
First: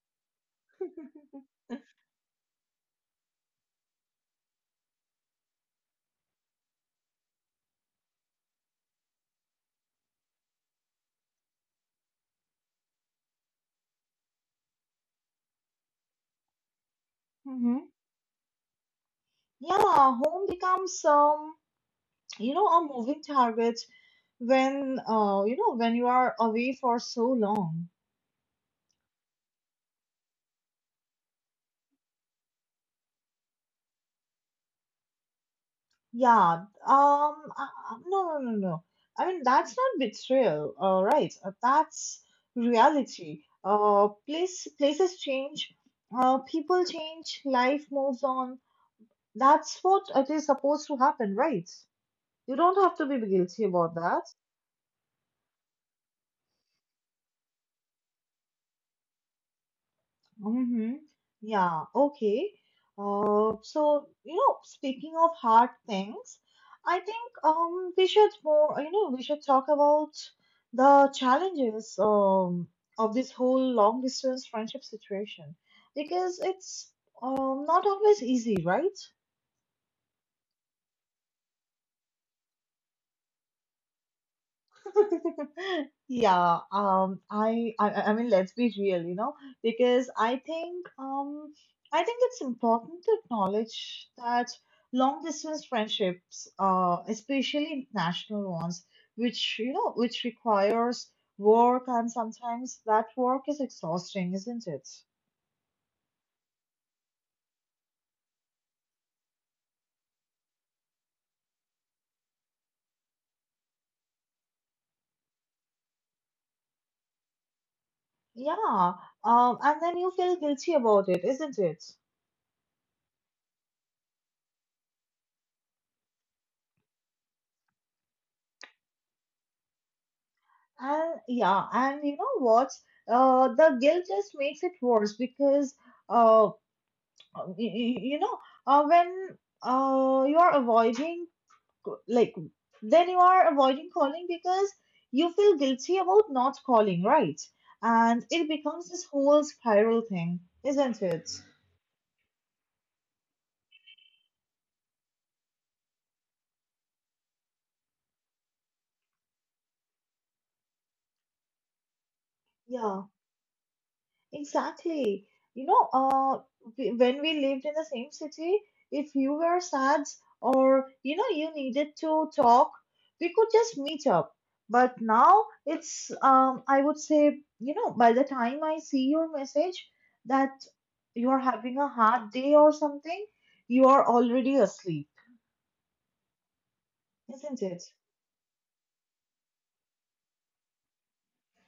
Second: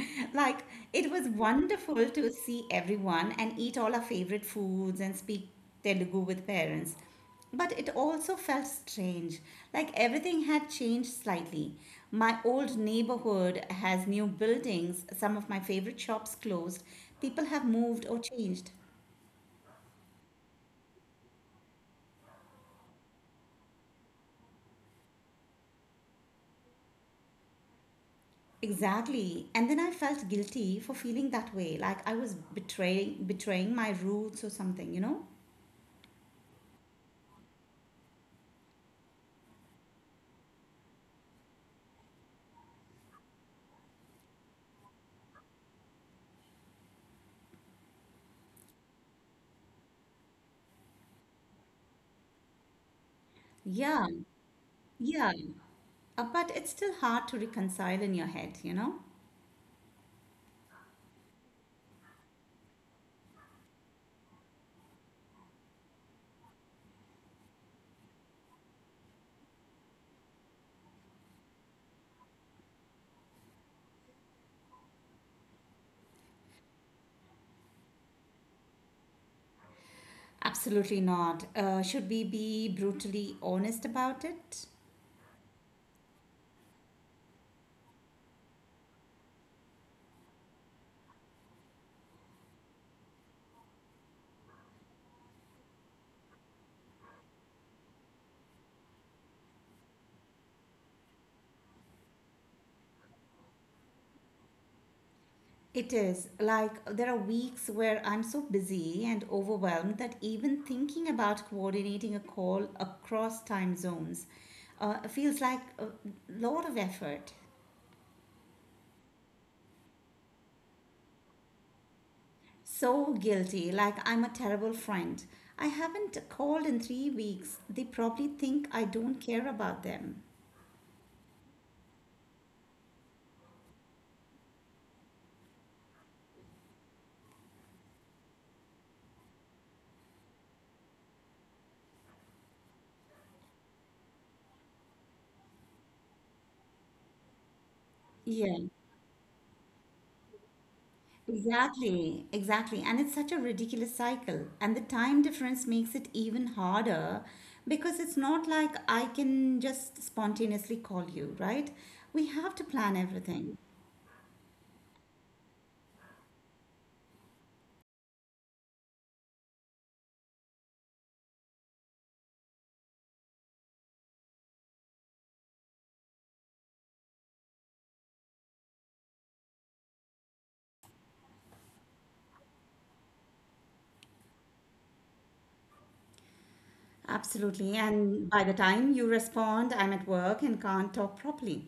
Speaker 2: Like, it was wonderful to see everyone and eat all our favorite foods and speak Telugu with parents. But it also felt strange. Like, everything had changed slightly. My old neighborhood has new buildings, some of my favorite shops closed, people have
Speaker 1: Mm-hmm.
Speaker 2: moved or changed.
Speaker 1: Yeah, home becomes um, you know, a moving target when uh, you know, when you are away for so long.
Speaker 2: Exactly. And then I felt guilty for feeling that way, like I was betraying betraying my roots or something, you know?
Speaker 1: Yeah, um, uh, uh, no, no, no, no. I mean, that's not betrayal, uh, right? Uh, that's reality. Uh, place, places change, uh, people change, life moves on. That's what it is supposed to happen, right? You don't have to be guilty about
Speaker 2: Yeah.
Speaker 1: that.
Speaker 2: Yeah, uh, but it's still hard to reconcile in your head, you know?
Speaker 1: Mm-hmm. Yeah, okay. Uh, so, you know, speaking of hard things, I think um we should more, you know, we should talk about the challenges um of this whole long distance friendship situation because it's um not always easy, right?
Speaker 2: Absolutely not. Uh, should we be brutally honest about it?
Speaker 1: Yeah, um, I, I, I I mean, let's be real, you know, because I think, um, I think it's important to acknowledge that long distance friendships, uh, especially international ones, which, you know, which requires work and sometimes that work is exhausting, isn't it?
Speaker 2: It is. Like, there are weeks where I'm so busy and overwhelmed that even thinking about coordinating a call across time zones uh, feels like a lot of effort.
Speaker 1: Yeah, um, and then you feel guilty about it, isn't it?
Speaker 2: So guilty, like I'm a terrible friend. I haven't called in three weeks. They probably think I don't care about them.
Speaker 1: And yeah, and you know what? Uh, the guilt just makes it worse because uh, y- y- you know, uh, when uh you are avoiding c- like then you are avoiding calling because you feel guilty about not calling, right? And it
Speaker 2: Yeah.
Speaker 1: becomes this whole spiral thing, isn't it?
Speaker 2: Exactly, exactly. And it's such a ridiculous cycle. And the time difference makes it even harder because it's not like I can just spontaneously call you, right? We have to plan
Speaker 1: Yeah.
Speaker 2: everything.
Speaker 1: Exactly. You know, uh, we- when we lived in the same city, if you were sad or you know you needed to talk, we could just meet up. But now it's um, I would say, you know, by the time I see your message that you're having a hard day or something, you are already asleep, isn't
Speaker 2: Absolutely.
Speaker 1: it?
Speaker 2: And by the time you respond, I'm at work and can't talk properly.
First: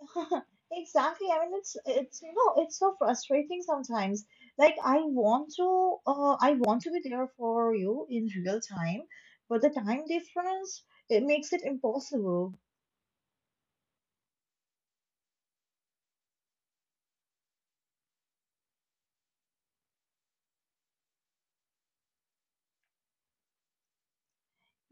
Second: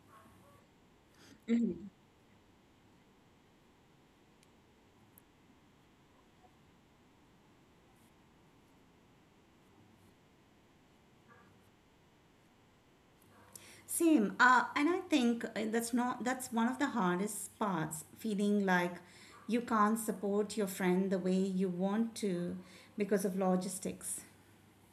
Speaker 1: Exactly. I mean, it's
Speaker 2: Mhm.
Speaker 1: it's you know, it's so frustrating sometimes. Like I want to, uh, I want to be there for you in real time, but the time difference it makes it impossible.
Speaker 2: Same. Uh, and I think uh, that's not that's one of the hardest parts, feeling like you can't support your friend the way you want to because of logistics.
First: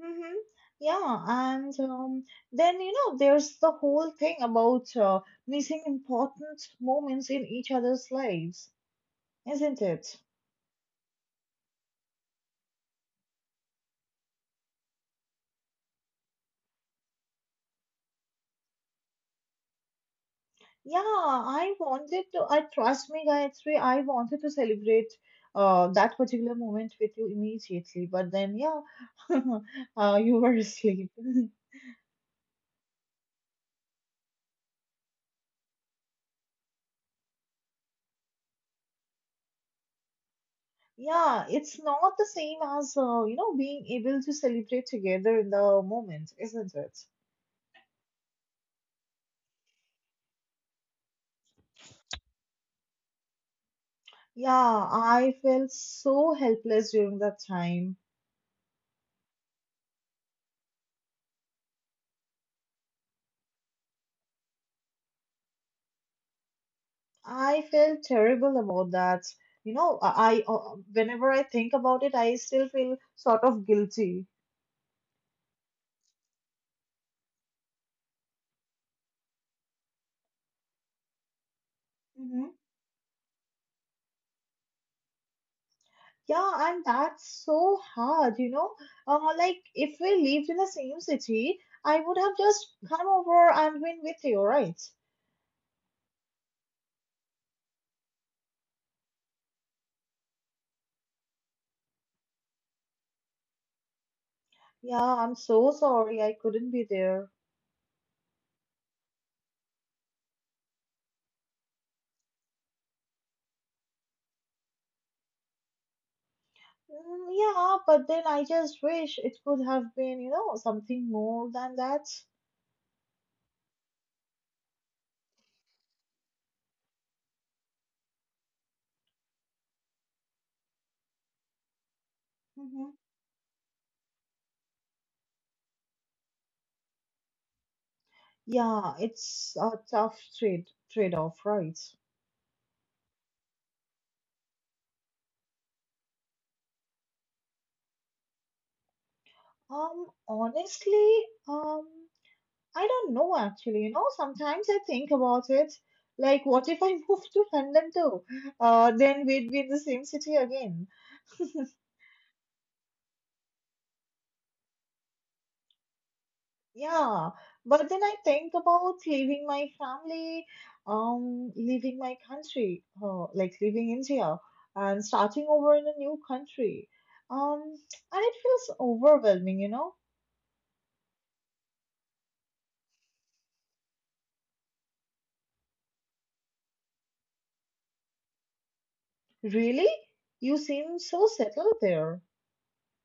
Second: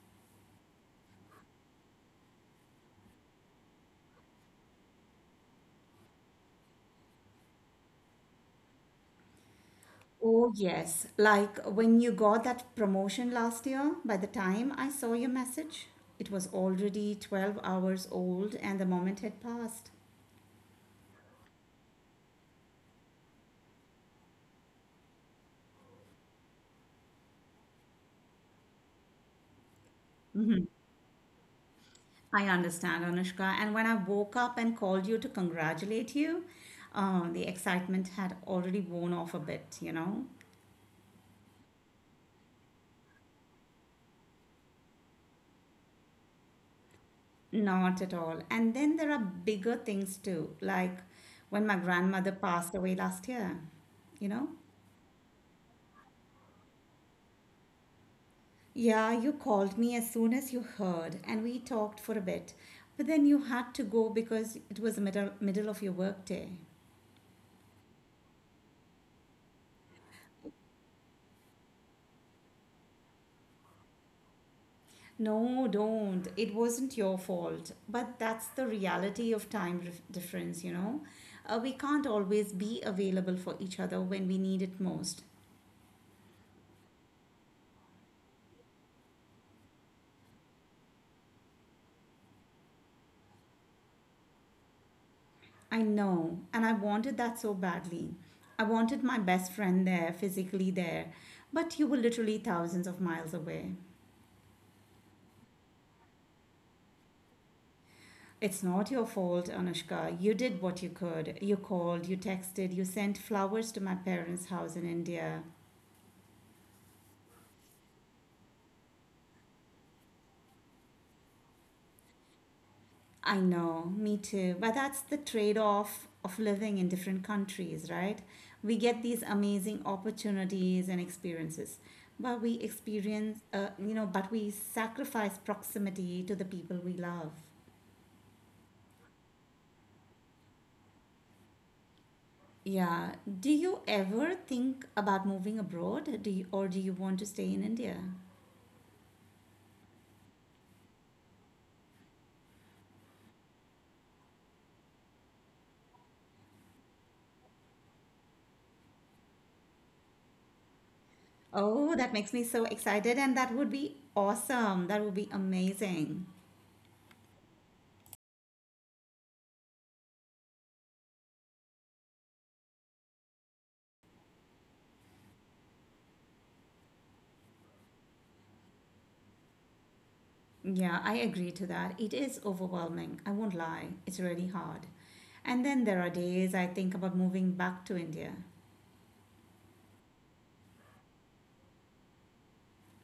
Speaker 1: Mm-hmm. Yeah, and um, then you know, there's the whole thing about uh, missing important moments in each other's lives, isn't it?
Speaker 2: Oh, yes. Like when you got that promotion last year, by the time I saw your message, it was already twelve hours old and the moment had passed.
Speaker 1: Yeah, I wanted to. I trust me, Gayatri. I wanted to celebrate uh, that particular moment with you immediately, but then yeah, uh, you were asleep.
Speaker 2: I understand, Anushka. And when I woke up and called you to congratulate you, uh, the excitement had already worn off a bit, you know?
Speaker 1: Yeah, it's not the same as uh, you know being able to celebrate together in the moment, isn't it?
Speaker 2: Not at all. And then there are bigger things too, like when my grandmother passed away last year, you know?
Speaker 1: Yeah, I felt so helpless during that time.
Speaker 2: Yeah, you called me as soon as you heard, and we talked for a bit. But then you had to go because it was the middle, middle of your workday.
Speaker 1: I felt terrible about that. You know, I I- uh, whenever I think about it, I still feel sort of guilty.
Speaker 2: No, don't. It wasn't your fault. But that's the reality of time ref- difference, you know? Uh, we can't
Speaker 1: Mm-hmm.
Speaker 2: always be available for each other when we need it most.
Speaker 1: Yeah, and that's so hard, you know. Uh, like, if we lived in the same city, I would have just come over and been with you, right?
Speaker 2: I know, and I wanted that so badly. I wanted my best friend there, physically there, but you were literally thousands of miles away.
Speaker 1: Yeah, I'm so sorry I couldn't be there.
Speaker 2: It's not your fault, Anushka. You did what you could. You called, you texted, you sent flowers to my parents' house in India.
Speaker 1: Mm, yeah, but then I just wish it could have been, you know, something more than that.
Speaker 2: I know, me too. But that's the trade off of living in different countries, right? We get these amazing opportunities and experiences, but we
Speaker 1: Hmm.
Speaker 2: experience, uh, you know, but we sacrifice proximity to the people we love.
Speaker 1: Yeah, it's a tough trade trade-off, right?
Speaker 2: Yeah. Do you ever think about moving abroad? Do you, or do you want to stay in India?
Speaker 1: Um, honestly, um, I don't know actually. You know, sometimes I think about it. Like, what if I move to London too? Uh, then we'd be in the same city again.
Speaker 2: Oh, that makes me so excited, and that would be awesome. That would be amazing.
Speaker 1: Yeah. But then I think about leaving my family, um, leaving my country, uh, like leaving India and starting over in a new country. Um, and it feels overwhelming, you know.
Speaker 2: Yeah, I agree to that. It is overwhelming. I won't lie, it's really hard. And then there are days I think about moving back to India.
Speaker 1: Really? You seem so settled there.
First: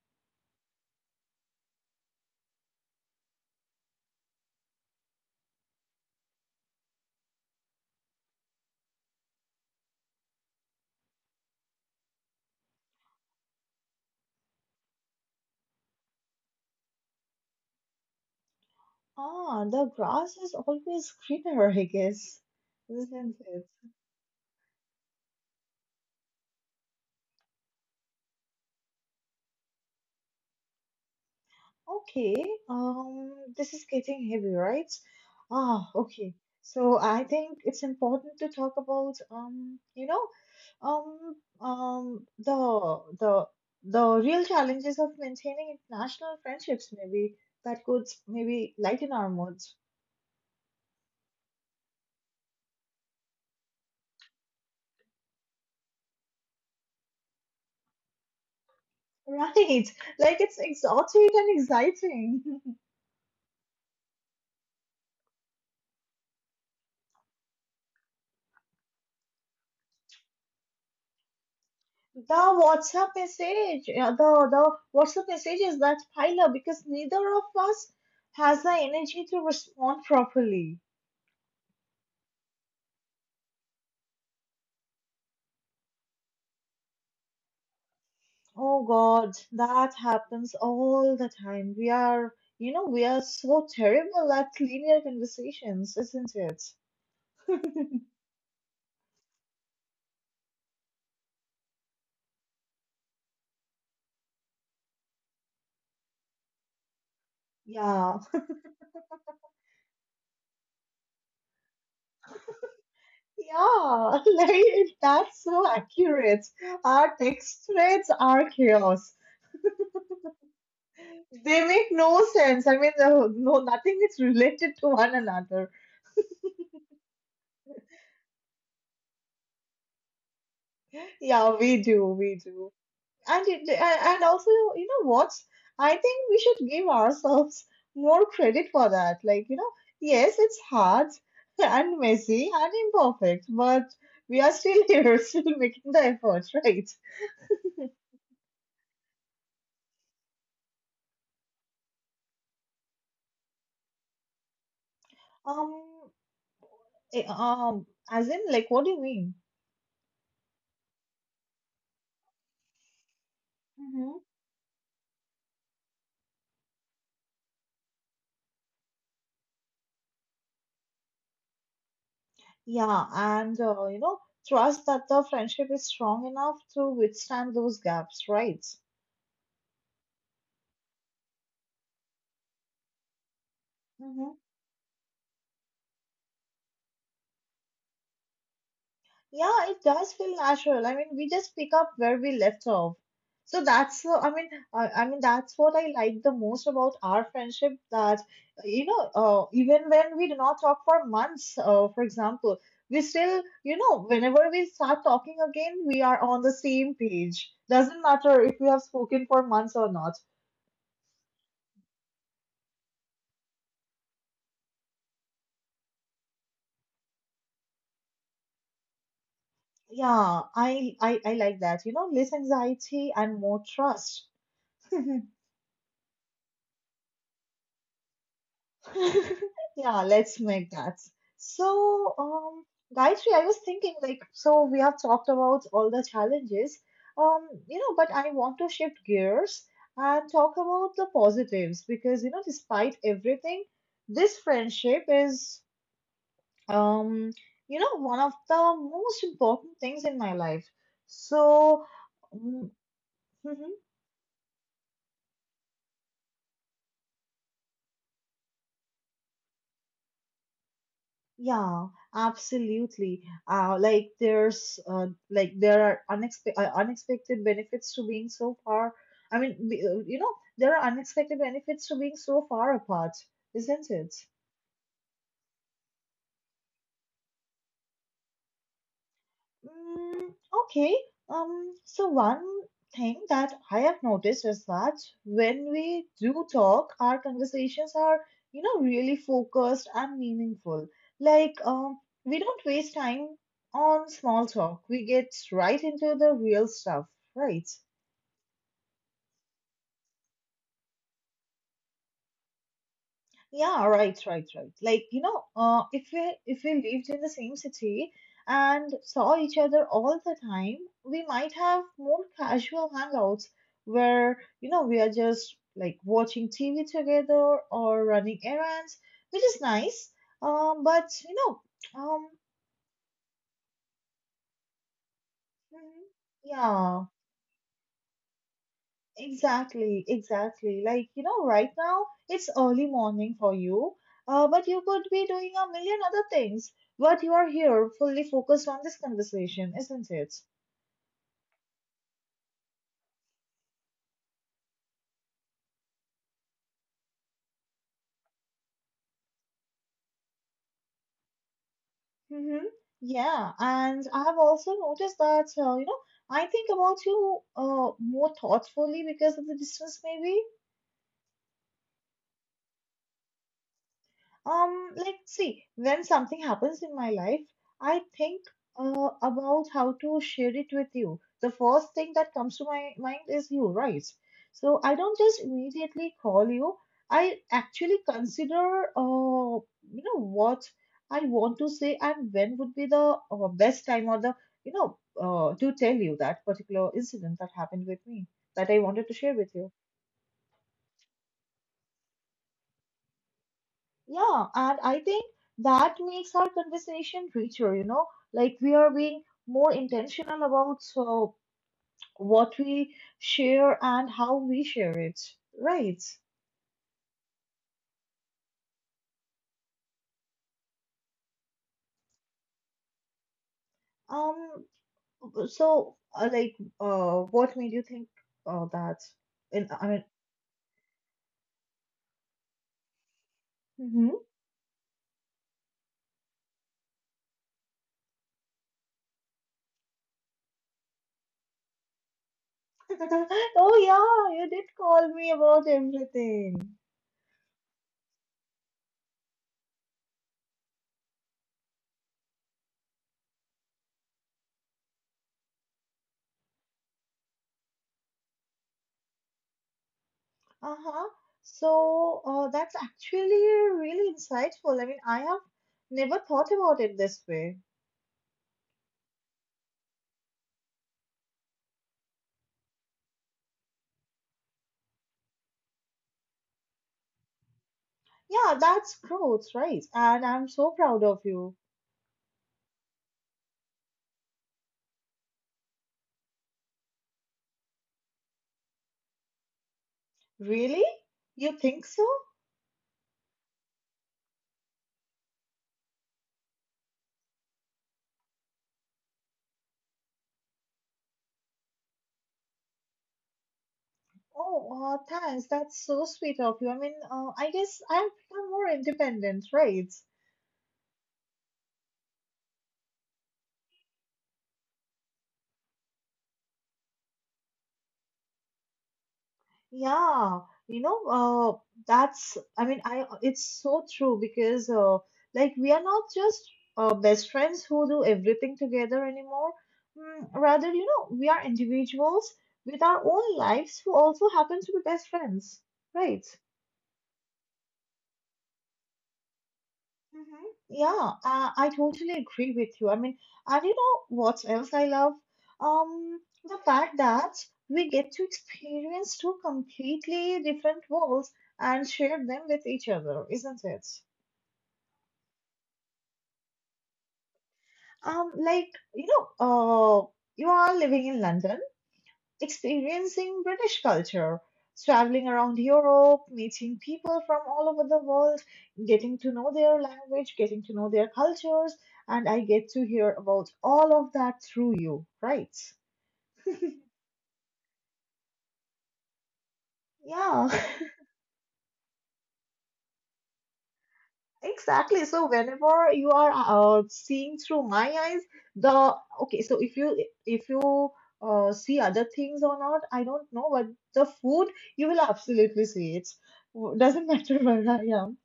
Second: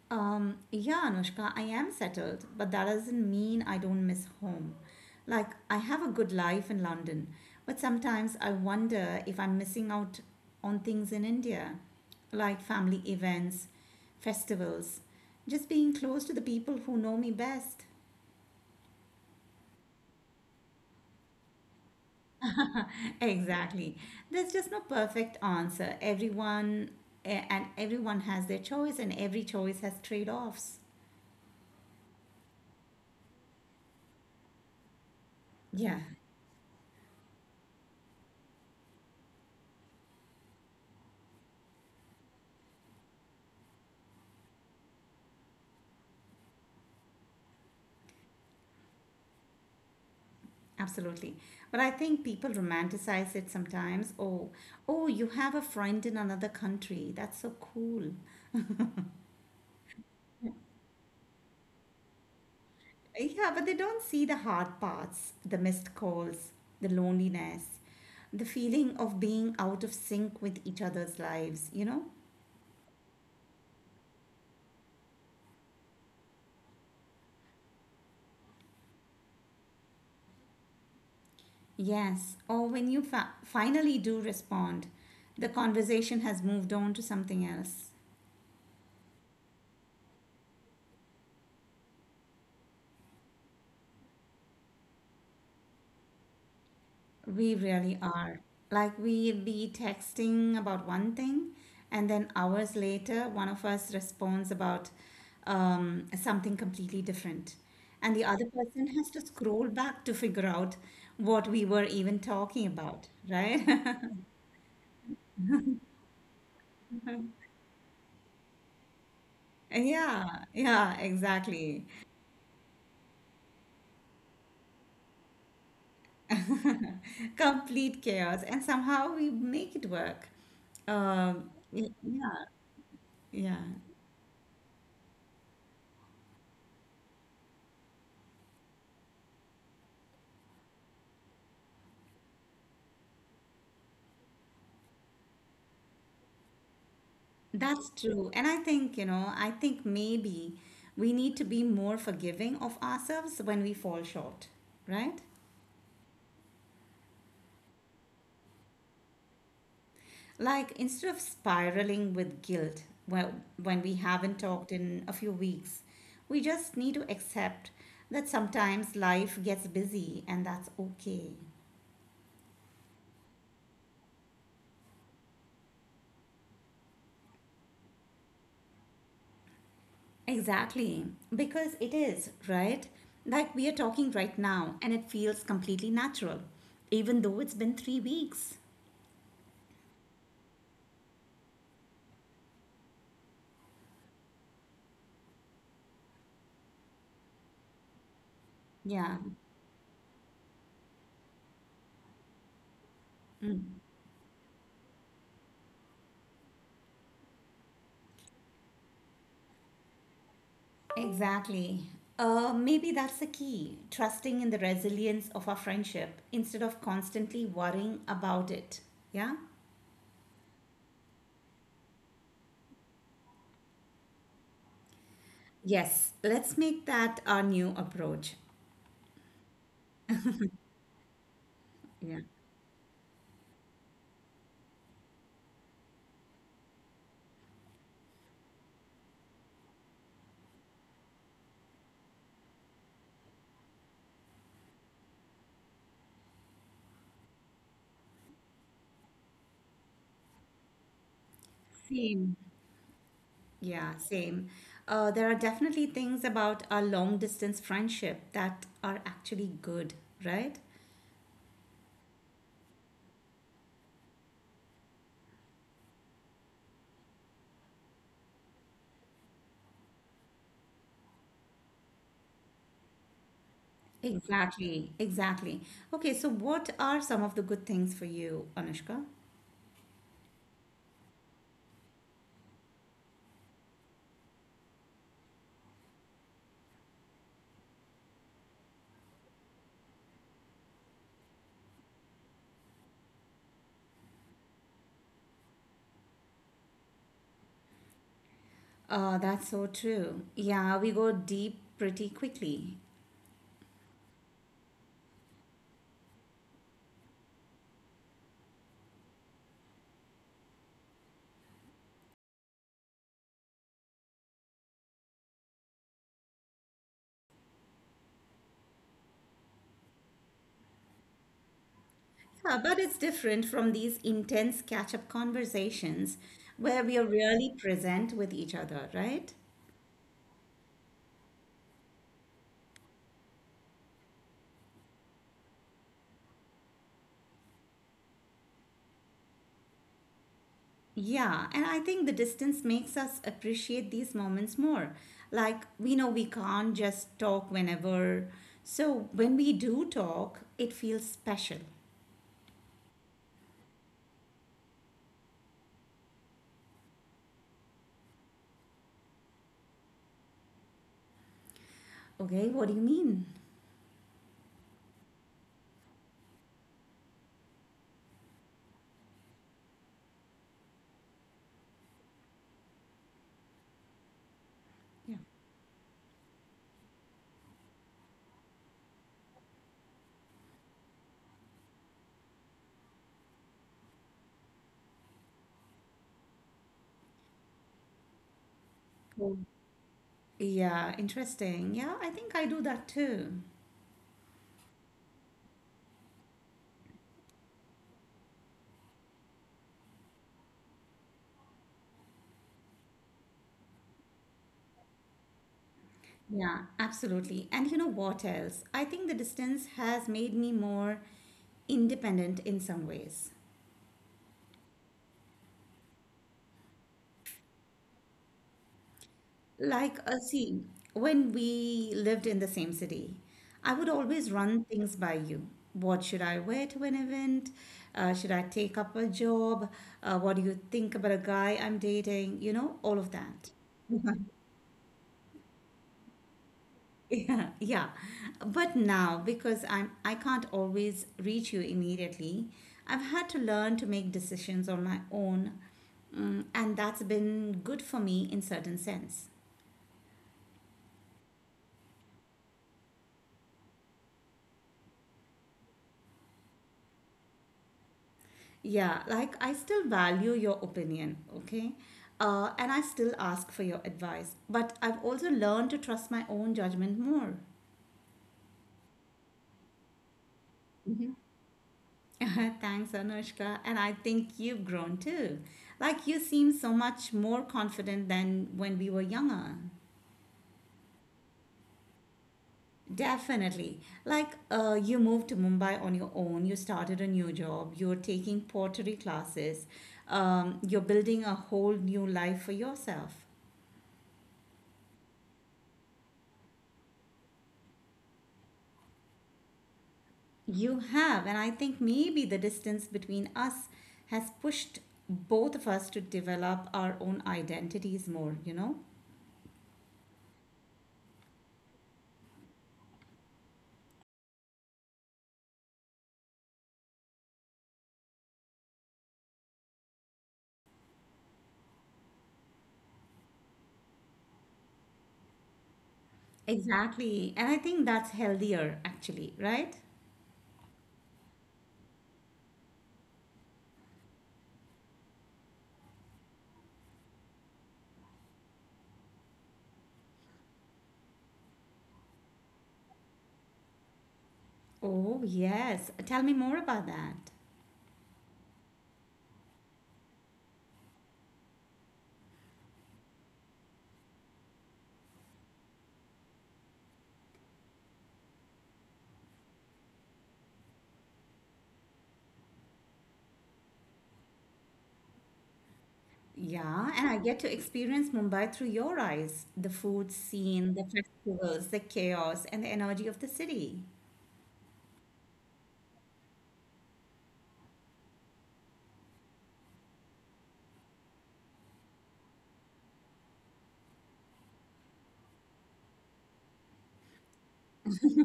Speaker 2: Um, yeah, Anushka, I am settled, but that doesn't mean I don't miss home. Like, I have a good life in London, but sometimes I wonder if I'm missing out on things in India, like family events, festivals, just being close to the people who know me best.
Speaker 1: Ah, the grass is always greener, I guess, isn't it?
Speaker 2: Exactly. There's just no perfect answer. Everyone eh, and everyone has their choice, and every choice has trade offs.
Speaker 1: Okay, um, this is getting heavy, right? Ah,
Speaker 2: Yeah.
Speaker 1: okay. So I think it's important to talk about, um, you know, um, um, the the the real challenges of maintaining international friendships. Maybe that could maybe lighten our moods,
Speaker 2: Absolutely. But I think people romanticize it sometimes. Oh, oh, you have a friend in another country. That's so cool.
Speaker 1: right? Like it's exotic and exciting.
Speaker 2: Yeah, but they don't see the hard parts, the missed calls, the loneliness, the feeling of being out of sync with each other's lives, you know?
Speaker 1: The WhatsApp message, yeah, the the WhatsApp message is that pile up because neither of us has the energy to respond properly.
Speaker 2: Yes. Or when you fa- finally do respond, the conversation has moved on to something else.
Speaker 1: Oh God, that happens all the time. We are, you know, we are so terrible at linear conversations, isn't it?
Speaker 2: We really are. Like we'll be texting about one thing, and then hours later, one of us responds about um, something completely different. And
Speaker 1: Yeah,
Speaker 2: the other person has to scroll back to figure out what we were even talking about, right?
Speaker 1: yeah, like that's so accurate. Our text threads are chaos.
Speaker 2: Yeah, yeah,
Speaker 1: They
Speaker 2: exactly.
Speaker 1: make no sense. I mean, no, no, nothing is related to one another.
Speaker 2: Complete chaos. And somehow we make it work. Um,
Speaker 1: Yeah, we
Speaker 2: y-
Speaker 1: do, we
Speaker 2: yeah,
Speaker 1: do. And
Speaker 2: yeah.
Speaker 1: it, and and also, you know what? I think we should give ourselves more credit for that. Like, you know, yes, it's hard and messy and imperfect, but we are still here, still making the effort, right?
Speaker 2: That's true. And I think, you know, I think maybe we need to be more forgiving of ourselves when we fall short, right?
Speaker 1: Um, eh, um, as in, like, what do you mean?
Speaker 2: Like instead of spiraling with guilt, well, when we
Speaker 1: Hmm.
Speaker 2: haven't talked in a few weeks, we just need to accept that sometimes life gets busy and that's okay.
Speaker 1: Yeah, and uh, you know, trust that the friendship is strong enough to withstand those gaps, right?
Speaker 2: Exactly, because it is, right? Like we are talking right now and it feels completely natural, even though it's been three weeks.
Speaker 1: Yeah, it does feel natural. I mean, we just pick up where we left off. So that's, uh, I mean, uh, I mean that's what I like the most about our friendship. That you know,
Speaker 2: Yeah.
Speaker 1: uh, even when we do not talk for months, uh, for example, we still,
Speaker 2: Mm.
Speaker 1: you know, whenever we start talking again, we are on the same page. Doesn't matter if we have spoken for months or not.
Speaker 2: Exactly. Uh, maybe that's the key trusting in the resilience of our friendship instead of constantly worrying about it. Yeah?
Speaker 1: Yeah, I, I, I like that. You know, less anxiety and more trust.
Speaker 2: Yes, let's make that our new approach.
Speaker 1: Yeah, let's make that. So,
Speaker 2: Yeah,
Speaker 1: um, Gayatri, I was thinking, like, so we have talked about all the challenges, um, you know, but I want to shift gears and talk about the positives because, you know, despite everything, this friendship is, um, you know, one of the most important things in my life. So,
Speaker 2: same.
Speaker 1: mm.
Speaker 2: Yeah, same. Uh, there are definitely things about our long distance friendship that are actually good, right?
Speaker 1: Yeah, absolutely. Uh, like there's uh, like there are unexpe- uh, unexpected benefits to being so far. I mean, be- uh, you know, there are unexpected benefits to being so far apart, isn't it?
Speaker 2: Exactly, exactly. Okay, so what are some of the good things for you, Anushka?
Speaker 1: Mm, okay. Um, so one thing that I have noticed is that when we do talk, our conversations are, you know, really focused and meaningful. Like, um, we don't waste time on small talk. We get right into the real stuff, right?
Speaker 2: Oh, that's so true. Yeah, we go deep pretty quickly.
Speaker 1: Yeah, right, right, right. Like, you know, uh, if we if we lived in the same city and saw each other all the time, we might have more casual hangouts where, you know, we are just like watching T V together or running errands, which is nice. Um, but you know, um,
Speaker 2: Yeah, but it's different from these intense catch-up
Speaker 1: mhm,
Speaker 2: conversations where we are
Speaker 1: yeah.
Speaker 2: really present with each other, right?
Speaker 1: Exactly, exactly. Like, you know, right now it's early morning for you, uh, but you could be doing a million other things. But you are here fully focused on this conversation, isn't it?
Speaker 2: Yeah, and I think the distance makes us appreciate these moments more. Like, we know we can't just talk whenever. So when we do talk, it feels special.
Speaker 1: Mm-hmm. Yeah, and I have also noticed that, uh, you know, I think about you uh, more thoughtfully because of the distance, maybe.
Speaker 2: Okay, what do you mean?
Speaker 1: Um, let's see. When something happens in my life, I think uh, about how to share it with you. The first thing that comes to my mind is you, right? So I don't
Speaker 2: Yeah.
Speaker 1: just immediately call you. I actually consider, uh, you know, what I want to say and when would be the uh, best time or the, you know, uh, to tell you that particular incident that happened with me that I wanted to share with you.
Speaker 2: Yeah, interesting. Yeah, I think I do that too.
Speaker 1: Yeah, and I think that makes our conversation richer, you know, like we are being more intentional about so what we share and how we share it, right?
Speaker 2: Yeah, absolutely. And you know what else? I think the distance has made me more independent in some ways.
Speaker 1: Um, so uh, like, uh, what made you think uh, that? In, I
Speaker 2: Like,
Speaker 1: mean,
Speaker 2: uh, see, when we lived in the same city, I would
Speaker 1: hmm.
Speaker 2: always run things by you. What should I wear to an event? Uh, should I take up a job? Uh, what do you think about a guy I'm dating? You know, all of that.
Speaker 1: Oh yeah, you did call me about everything.
Speaker 2: Yeah, yeah. But now, because I'm I can't always reach you immediately, I've had to learn to make decisions on my own, mm, and that's been good for me in certain sense.
Speaker 1: Uh-huh. So, uh, that's actually really insightful. I mean, I have never thought about it this way.
Speaker 2: Yeah, like I still value your opinion, okay? Uh, and I still ask for your advice, but I've also learned to trust my own judgment more.
Speaker 1: Yeah, that's growth, right? And I'm so proud of you.
Speaker 2: Thanks, Anushka. And I think you've grown too. Like you seem so much more confident than when we were younger.
Speaker 1: Really? You think so?
Speaker 2: Definitely. Like uh, you moved to Mumbai on your own, you started a new job, you're taking pottery classes, um, you're building a whole new life for yourself.
Speaker 1: Oh, uh, thanks. That's so sweet of you. I mean, uh, I guess I've become more independent, right?
Speaker 2: You have, and I think maybe the distance between us has pushed both of us to develop our own identities more, you know?
Speaker 1: Yeah, you know, uh, that's, I mean, I it's so true because uh, like we are not just uh, best friends who do everything together anymore. Mm, rather, you know, we are individuals with our own lives who also happen to be best friends, right?
Speaker 2: Exactly. And I think that's healthier, actually, right?
Speaker 1: Mm-hmm. Yeah, uh, I totally agree with you. I mean, and you know what else I love? Um, the fact that we get to experience two completely different worlds and share them with each other, isn't it?
Speaker 2: Oh, yes. Tell me more about that.
Speaker 1: Um, like, you know, uh, you are living in London experiencing British culture, traveling around Europe, meeting people from all over the world, getting to know their language, getting to know their cultures, and I get to hear about all of that through you, right?
Speaker 2: Yeah, and I get to experience Mumbai through your eyes, the food
Speaker 1: Yeah,
Speaker 2: scene, the festivals, the chaos, and the energy of the city.
Speaker 1: exactly. So whenever you are uh, seeing through my eyes, the okay. So if you if you uh, see other things or not, I don't know. But the food, you will absolutely see it. Doesn't matter where I am.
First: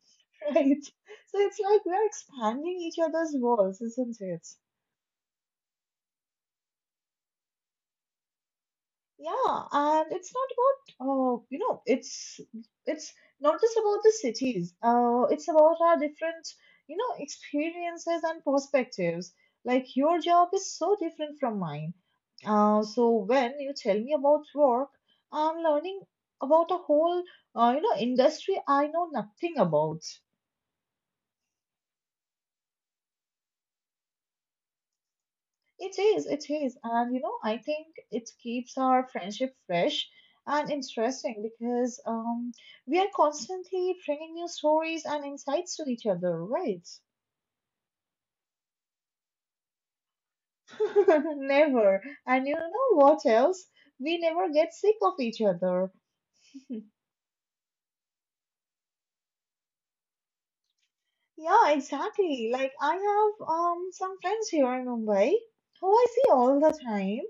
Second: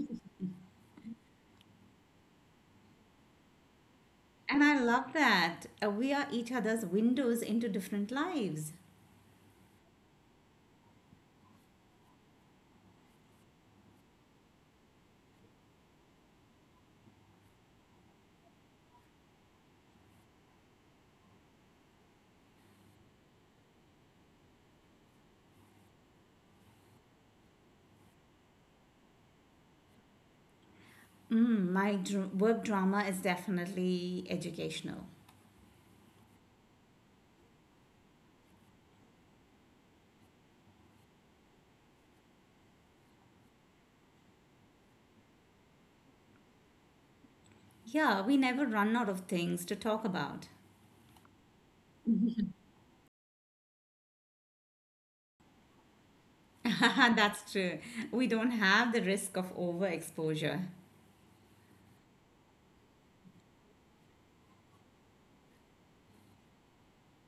Speaker 1: Right. So it's like we're expanding each other's walls, isn't it?
Speaker 2: And I love that. Uh, We are each other's windows into different lives.
Speaker 1: Yeah, and it's not about uh, you know, it's it's not just about the cities. Uh, it's about our different, you know, experiences and perspectives. Like your job is so different from mine. Uh, so when you tell me about work, I'm learning about a whole, uh, you know, industry I know nothing about.
Speaker 2: Mm, my dr- work drama is definitely educational.
Speaker 1: It is, it is. And you know, I think it keeps our friendship fresh and interesting because um, we are constantly bringing new stories and insights to each other, right?
Speaker 2: Yeah, we never run out of things to talk about.
Speaker 1: Never. And you know what else? We never get sick of each other.
Speaker 2: That's true. We don't have the risk of overexposure.
Speaker 1: Yeah, exactly. Like I have um some friends here in Mumbai who I see all the time,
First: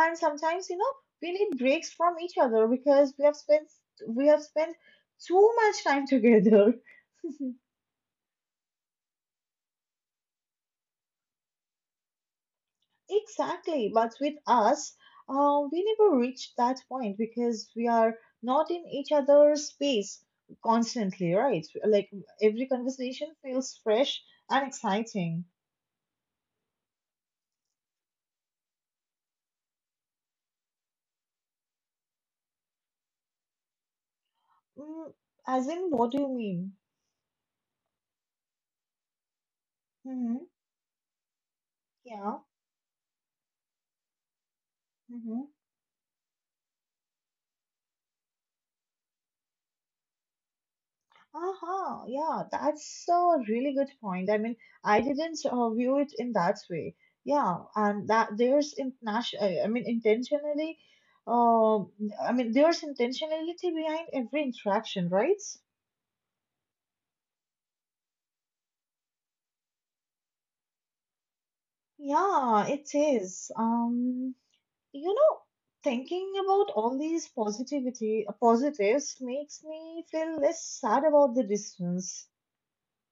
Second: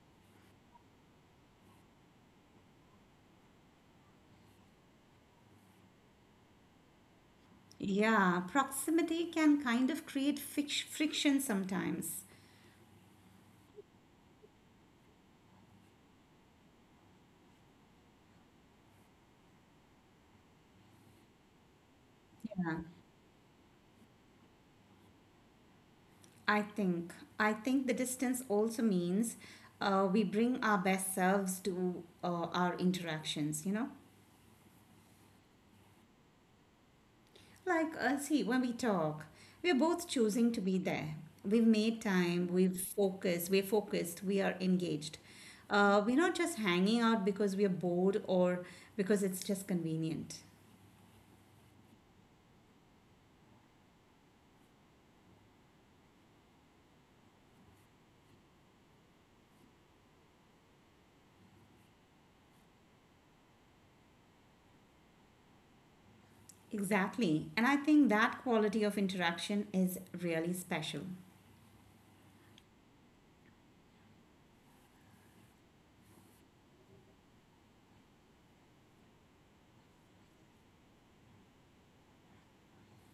Speaker 1: and sometimes you know we need breaks from each other because we have spent we have spent too much time together.
Speaker 2: Yeah, proximity can kind of create fic- friction sometimes.
Speaker 1: Exactly, but with us, um, we never reach that point because we are not in each other's space constantly, right? Like every conversation feels fresh and exciting.
Speaker 2: I think. I think the distance also means uh, we bring our best selves to uh, our interactions, you know?
Speaker 1: Mm, as in, what do you mean?
Speaker 2: Like, uh, see, when we talk, we're both
Speaker 1: Hmm.
Speaker 2: choosing to be there. We've made
Speaker 1: Yeah.
Speaker 2: time, we've focused, we're focused, we are engaged.
Speaker 1: Mm-hmm.
Speaker 2: Uh, we're not just hanging out because we are bored or because it's just convenient.
Speaker 1: Aha, yeah, that's a really good point. I mean, I didn't uh, view it in that way. Yeah, and that there's international, I mean, intentionally, uh, I mean, There's intentionality behind every interaction, right?
Speaker 2: Exactly. And I think that quality of interaction is really special.
Speaker 1: Yeah, it is. Um, you know, thinking about all these positivity, uh, positives makes me feel less sad about the distance.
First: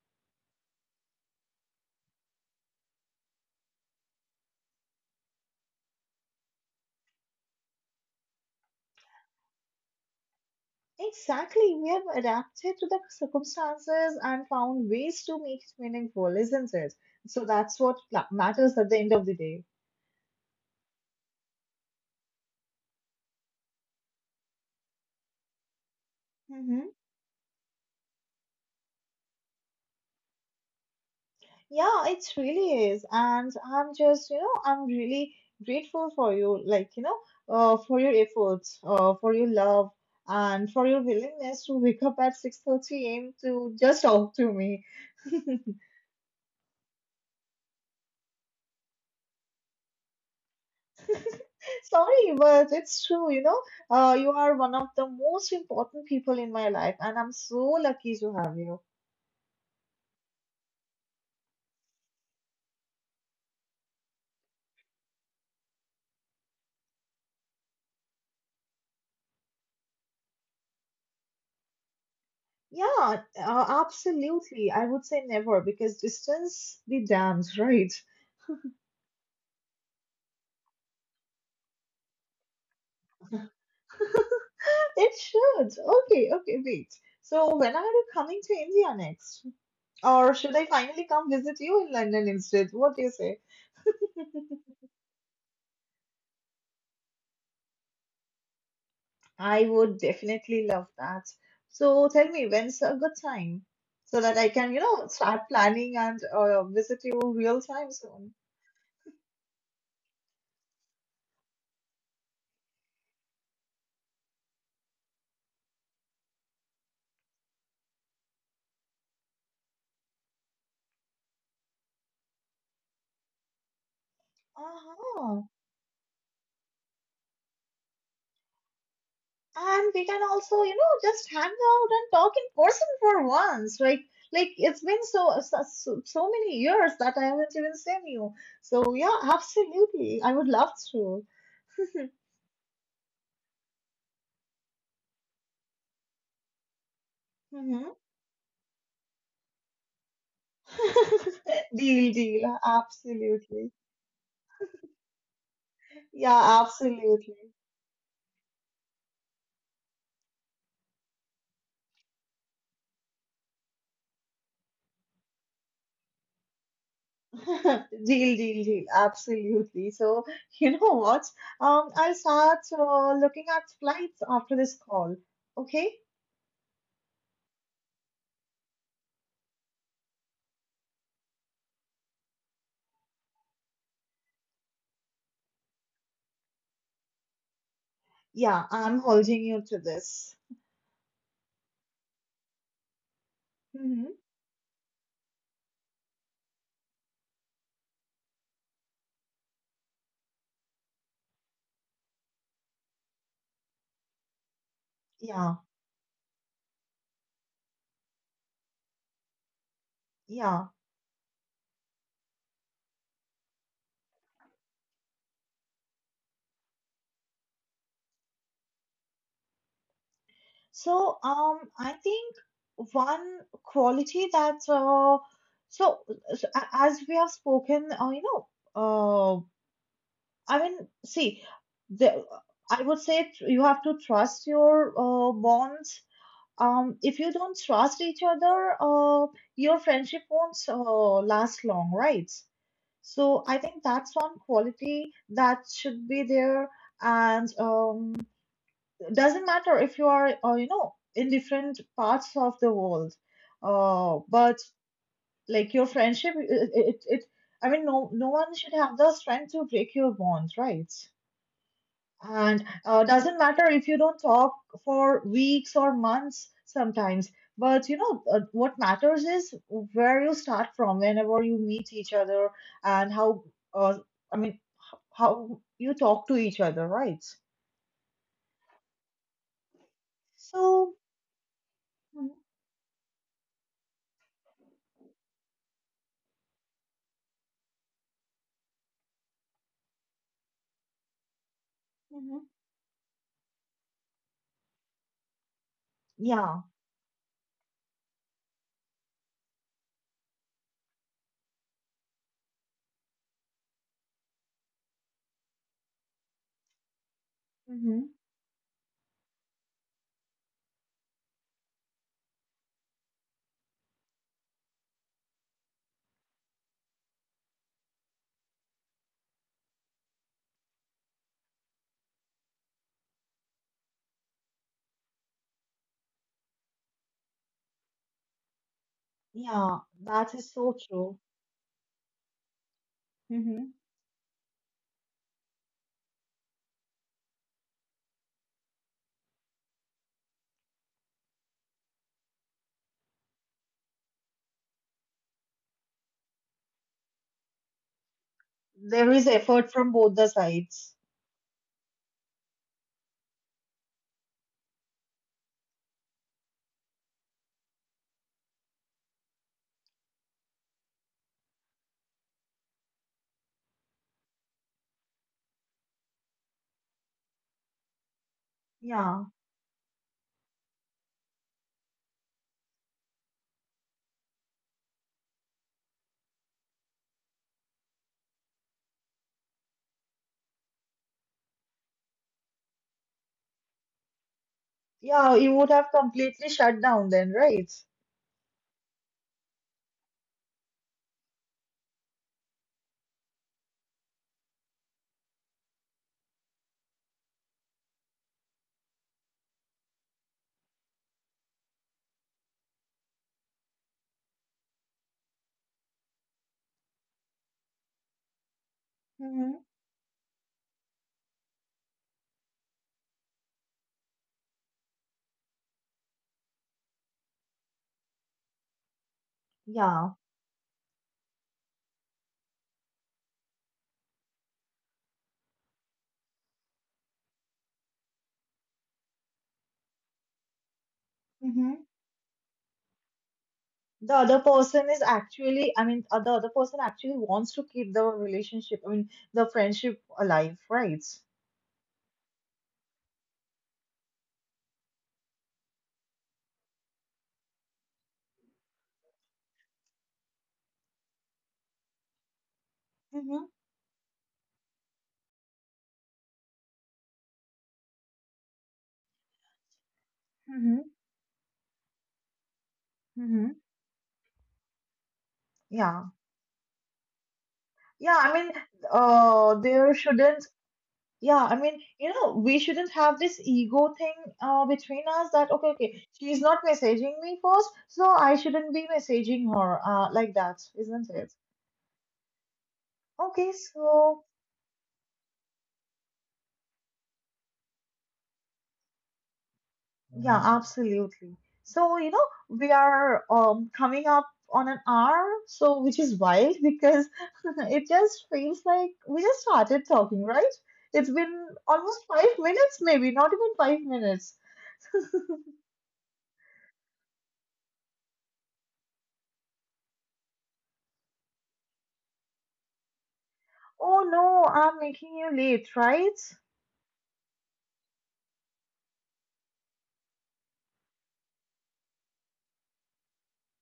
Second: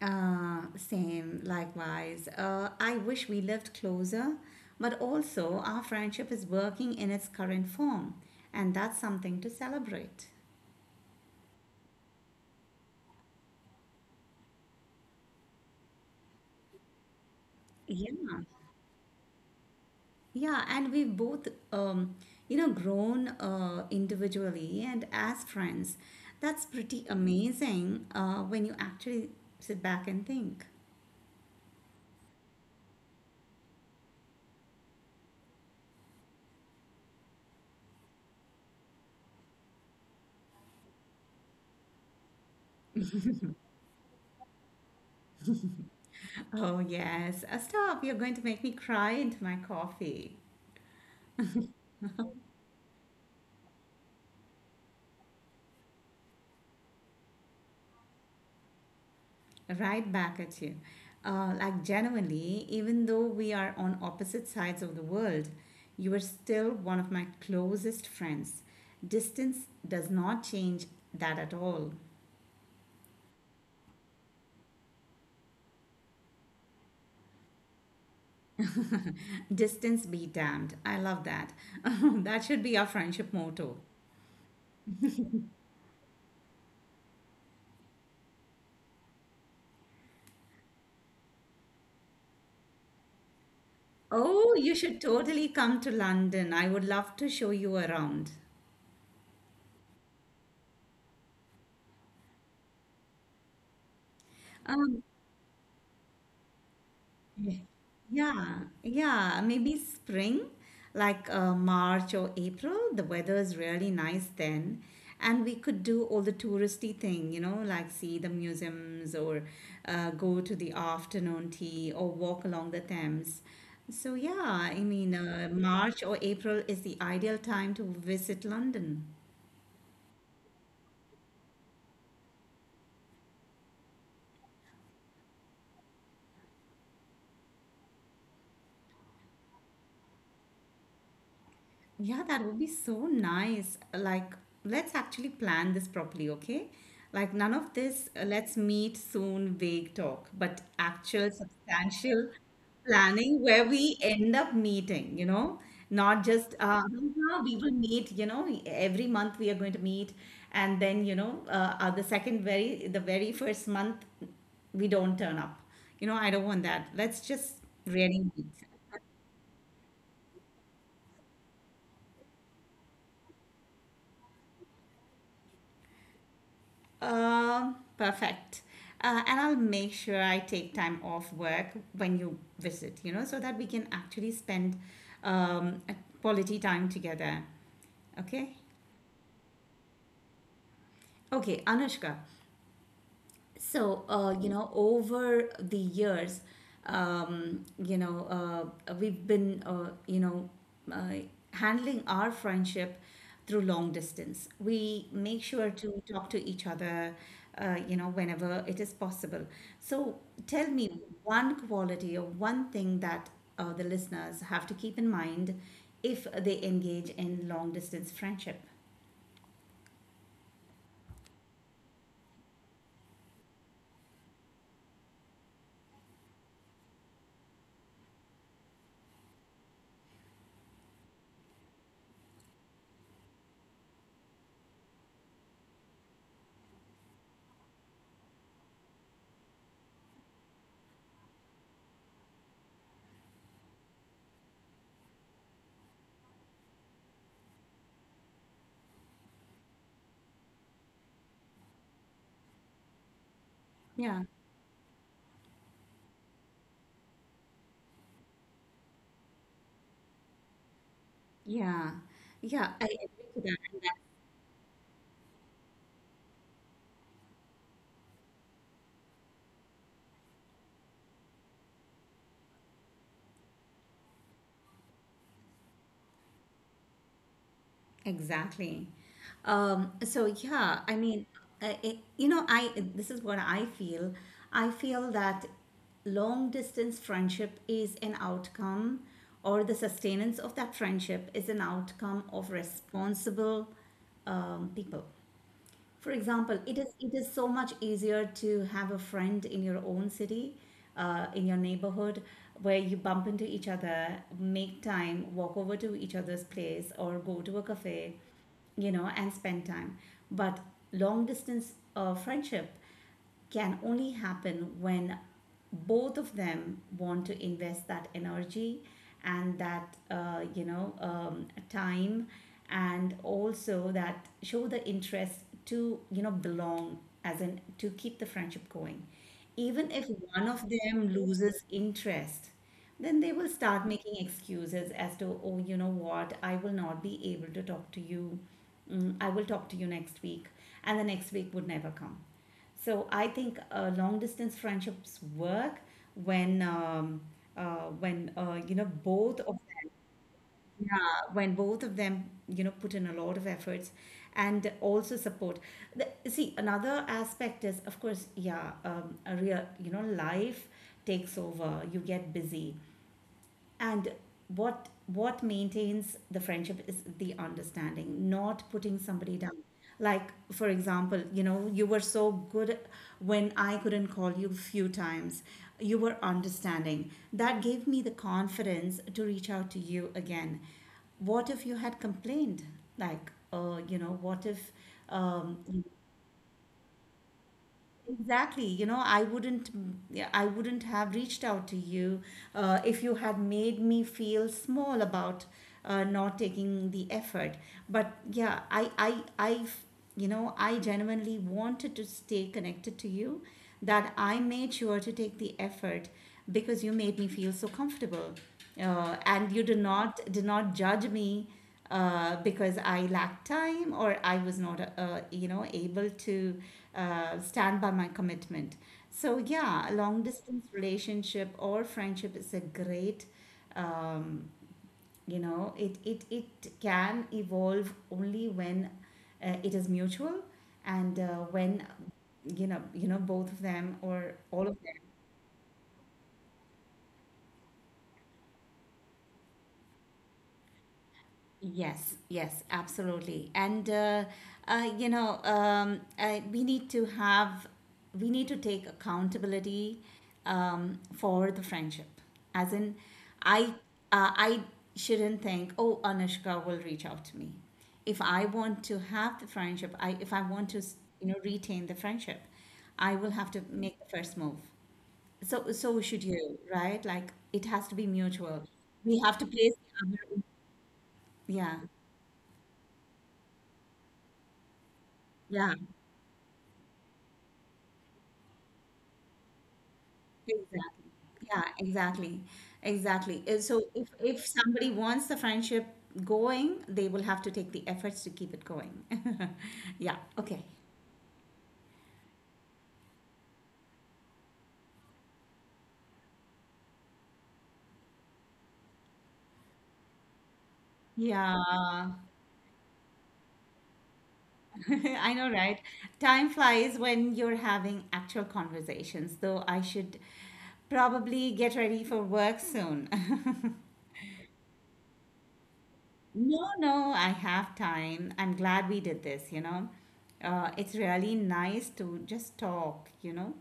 Speaker 2: Uh, same, likewise. Uh, I wish we lived closer, but also our friendship is working in its current form, and that's something to celebrate.
Speaker 1: Exactly. We have adapted to the circumstances and found ways to make it meaningful, isn't it? So that's what
Speaker 2: Yeah,
Speaker 1: pla- matters at the end of the day.
Speaker 2: yeah, and we've both, um, you know, grown uh, individually and as friends. That's
Speaker 1: Hmm.
Speaker 2: pretty amazing uh, when you actually sit back and think.
Speaker 1: Yeah, it really is. And I'm just, you know, I'm really grateful for you, like, you know, uh, for your efforts, uh, for your love, and for your willingness to wake up at six thirty a m to just talk to me.
Speaker 2: Oh, yes. Uh, stop. You're going to make me cry into my coffee.
Speaker 1: Sorry, but it's true, you know. Uh, you are one of the most important people in my life, and I'm so lucky to have you.
Speaker 2: Right back at you. Uh, like, genuinely, even though we are on opposite sides of the world, you are still one of my closest friends. Distance does not change that at all.
Speaker 1: Yeah, uh, absolutely. I would say never because distance be damned, right?
Speaker 2: Distance be damned. I love that. That should be our friendship motto.
Speaker 1: It should. Okay, okay, wait. So, when are you coming to India next? Or should I finally come visit you in London instead? What do you say?
Speaker 2: Oh, you should totally come to London. I would love to show you around.
Speaker 1: I would definitely love that. So tell me, when's a good time so that I can, you
Speaker 2: Um,
Speaker 1: know, start planning and uh, visit you real time soon.
Speaker 2: Yeah, yeah, maybe spring, like uh, March or April. The weather is really nice then. And we could do all the touristy thing, you know, like see the museums or uh, go to the afternoon tea or walk along the Thames. So, yeah, I mean,
Speaker 1: Uh-huh.
Speaker 2: uh, March or April is the ideal time to visit London.
Speaker 1: And we can also, you know, just hang out and talk in person for once, right? Like it's been so so, so so many years that I haven't even seen you. So yeah, absolutely, I would love to.
Speaker 2: Yeah, that would be so nice. Like, let's actually plan this properly, okay? Like, none of
Speaker 1: Mm-hmm.
Speaker 2: this, uh, let's meet soon, vague talk, but actual
Speaker 1: Deal,
Speaker 2: substantial
Speaker 1: deal.
Speaker 2: planning where
Speaker 1: Absolutely.
Speaker 2: we end up meeting, you know? Not just,
Speaker 1: Yeah,
Speaker 2: uh, "Yeah,
Speaker 1: absolutely.
Speaker 2: we will meet, you know, every month we are going to meet. And then, you know, uh, uh, the second very, the very first month, we don't turn up. You know, I don't want that. Let's just really
Speaker 1: Deal,
Speaker 2: meet.
Speaker 1: deal, deal. Absolutely. So, you know what? Um, I'll start uh, looking at flights after this call. Okay?
Speaker 2: Um, perfect. Uh, and I'll make sure I take time off work when you visit, you know, so that we can actually spend um, a quality time together. Okay?
Speaker 1: Yeah, I'm holding you to this.
Speaker 2: Okay, Anushka, so,
Speaker 1: Mm-hmm.
Speaker 2: uh, you know, over the years, um, you know, uh, we've been, uh, you know, uh, handling our friendship through long distance. We make
Speaker 1: Yeah,
Speaker 2: sure to talk to each other, uh, you know, whenever it is possible. So, tell
Speaker 1: yeah.
Speaker 2: me one quality or one thing that uh, the listeners have to keep in mind if they engage in long distance friendship.
Speaker 1: So, um, I think one quality that uh, so, so a- as we have spoken, uh, you know, uh, I mean, see, the, I would say tr- you have to trust your uh, bonds. Um, if you don't trust each other, uh, your friendship won't uh, last long, right? So I think that's one quality that should be there, and um, doesn't matter if you are, uh, you know, in different parts of the world. Uh,
Speaker 2: Yeah,
Speaker 1: but like your friendship, it, it, it, I mean, no, no one should have the strength to break your bonds, right?
Speaker 2: yeah,
Speaker 1: And
Speaker 2: yeah. I
Speaker 1: uh,
Speaker 2: agree
Speaker 1: doesn't matter
Speaker 2: to
Speaker 1: if
Speaker 2: that.
Speaker 1: you don't talk for weeks or months sometimes, but you know uh, what matters is where you start from whenever you meet each other and how, uh, i mean how you talk to each other, right?
Speaker 2: Exactly. Um, so yeah,
Speaker 1: So
Speaker 2: I mean, uh, it, you
Speaker 1: mhm,
Speaker 2: know, I this is what I feel. I feel that long distance friendship is an outcome, or the sustenance of that friendship is an outcome
Speaker 1: mhm,
Speaker 2: of responsible um, people. For example,
Speaker 1: yeah.
Speaker 2: it is it is so much easier to have a friend in your own city, uh, in your neighborhood, where you bump into each other, make time, walk over to each other's place, or go to a
Speaker 1: Hmm.
Speaker 2: cafe, you know, and spend time. But long distance uh, friendship can only happen when both of them want to invest that energy and that, uh, you know um, time, and also that show the interest to, you know, belong, as in to keep the friendship going,
Speaker 1: Yeah,
Speaker 2: even if
Speaker 1: that
Speaker 2: one
Speaker 1: is
Speaker 2: of
Speaker 1: so
Speaker 2: them
Speaker 1: true.
Speaker 2: loses interest. Then they will
Speaker 1: Hmm.
Speaker 2: start making excuses as to, oh, you know what, I will not be able to talk to you. Mm, I will talk to you next week, and the next week would never come. So I think uh, long distance friendships work when um, uh, when uh, you know,
Speaker 1: There is
Speaker 2: both of
Speaker 1: effort from
Speaker 2: them,
Speaker 1: both the sides.
Speaker 2: yeah, when both of them, you know, put in a lot of efforts and also support. The, see, another aspect is, of course, yeah, um, a real, you know, life takes over. You get busy, and what what maintains the friendship is the understanding, not putting
Speaker 1: Yeah,
Speaker 2: somebody down. Like, for example, you know, you were so good when I couldn't call you few times. You were understanding, that gave me the confidence to reach out to you again. What if you had complained? Like uh, you know what if
Speaker 1: yeah, you
Speaker 2: um,
Speaker 1: would have completely shut down then, right?
Speaker 2: Exactly. You know, I wouldn't, yeah, I wouldn't have reached out to you uh, if you had made me feel small about uh, not taking the effort. But yeah, I, I, I, you know, I genuinely wanted to stay connected to you, that I made sure to take the effort because you made me feel so comfortable, uh, and you
Speaker 1: Hmm.
Speaker 2: did not did not judge me uh, because I lacked time or I was not, uh, you know, able to uh, stand by my commitment. So, yeah, a
Speaker 1: Yeah.
Speaker 2: long distance relationship or friendship is a great, um, you know, it, it, it can evolve only when uh, it is mutual, and uh,
Speaker 1: Mm-hmm.
Speaker 2: when, you know, you know, both of them
Speaker 1: The
Speaker 2: or
Speaker 1: other
Speaker 2: all of
Speaker 1: person
Speaker 2: them.
Speaker 1: is actually, i mean uh, the other person actually wants to keep the relationship, I mean, the friendship alive, right?
Speaker 2: Yes, yes, absolutely. And uh, uh, you know, um, uh, we need to have, We need to take accountability um, for the friendship. As in,
Speaker 1: Mm-hmm,
Speaker 2: I, uh, I shouldn't think, oh, Anushka will reach out to me. If I want to have the friendship, I if I want
Speaker 1: mm-hmm,
Speaker 2: to, you know, retain the friendship, I will have
Speaker 1: mm-hmm.
Speaker 2: to make the first move. So, so
Speaker 1: Yeah,
Speaker 2: should you, right? Like it has to be
Speaker 1: yeah, i mean
Speaker 2: mutual. We have to
Speaker 1: uh
Speaker 2: place
Speaker 1: there
Speaker 2: the other,
Speaker 1: shouldn't. Yeah, I
Speaker 2: yeah,
Speaker 1: mean, you know, we shouldn't have this ego thing uh between us that okay,
Speaker 2: yeah.
Speaker 1: okay, she's not messaging me first so I shouldn't be messaging her, uh like that, isn't
Speaker 2: Exactly.
Speaker 1: it?
Speaker 2: Yeah, exactly. Exactly.
Speaker 1: Okay,
Speaker 2: Uh, so if
Speaker 1: so
Speaker 2: if somebody wants the friendship going, they will have to take the efforts to keep it going. Yeah.
Speaker 1: yeah,
Speaker 2: Okay.
Speaker 1: absolutely. So, you know, we are um coming up on an hour, so, which is wild because it just feels like we just started talking, right? It's been almost
Speaker 2: Yeah.
Speaker 1: five minutes, maybe, not even five minutes.
Speaker 2: I know, right? Time flies when you're having actual conversations, though I should probably get ready for work soon.
Speaker 1: Oh no, I'm making you late, right?
Speaker 2: No, no, I have time. I'm glad we did this, you know. Uh, it's really nice to just talk, you know.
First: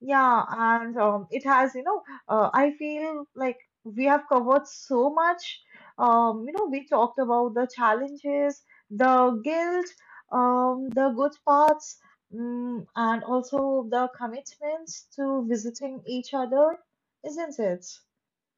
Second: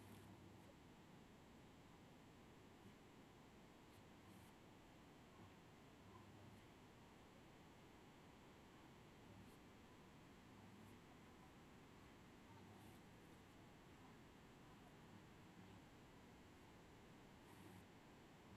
Speaker 1: Yeah, and um, it has, you know, uh, I feel like we have covered so much. Um, you know, we talked about the challenges, the guilt, um, the good parts, mm, and also the commitments to visiting each other, isn't it?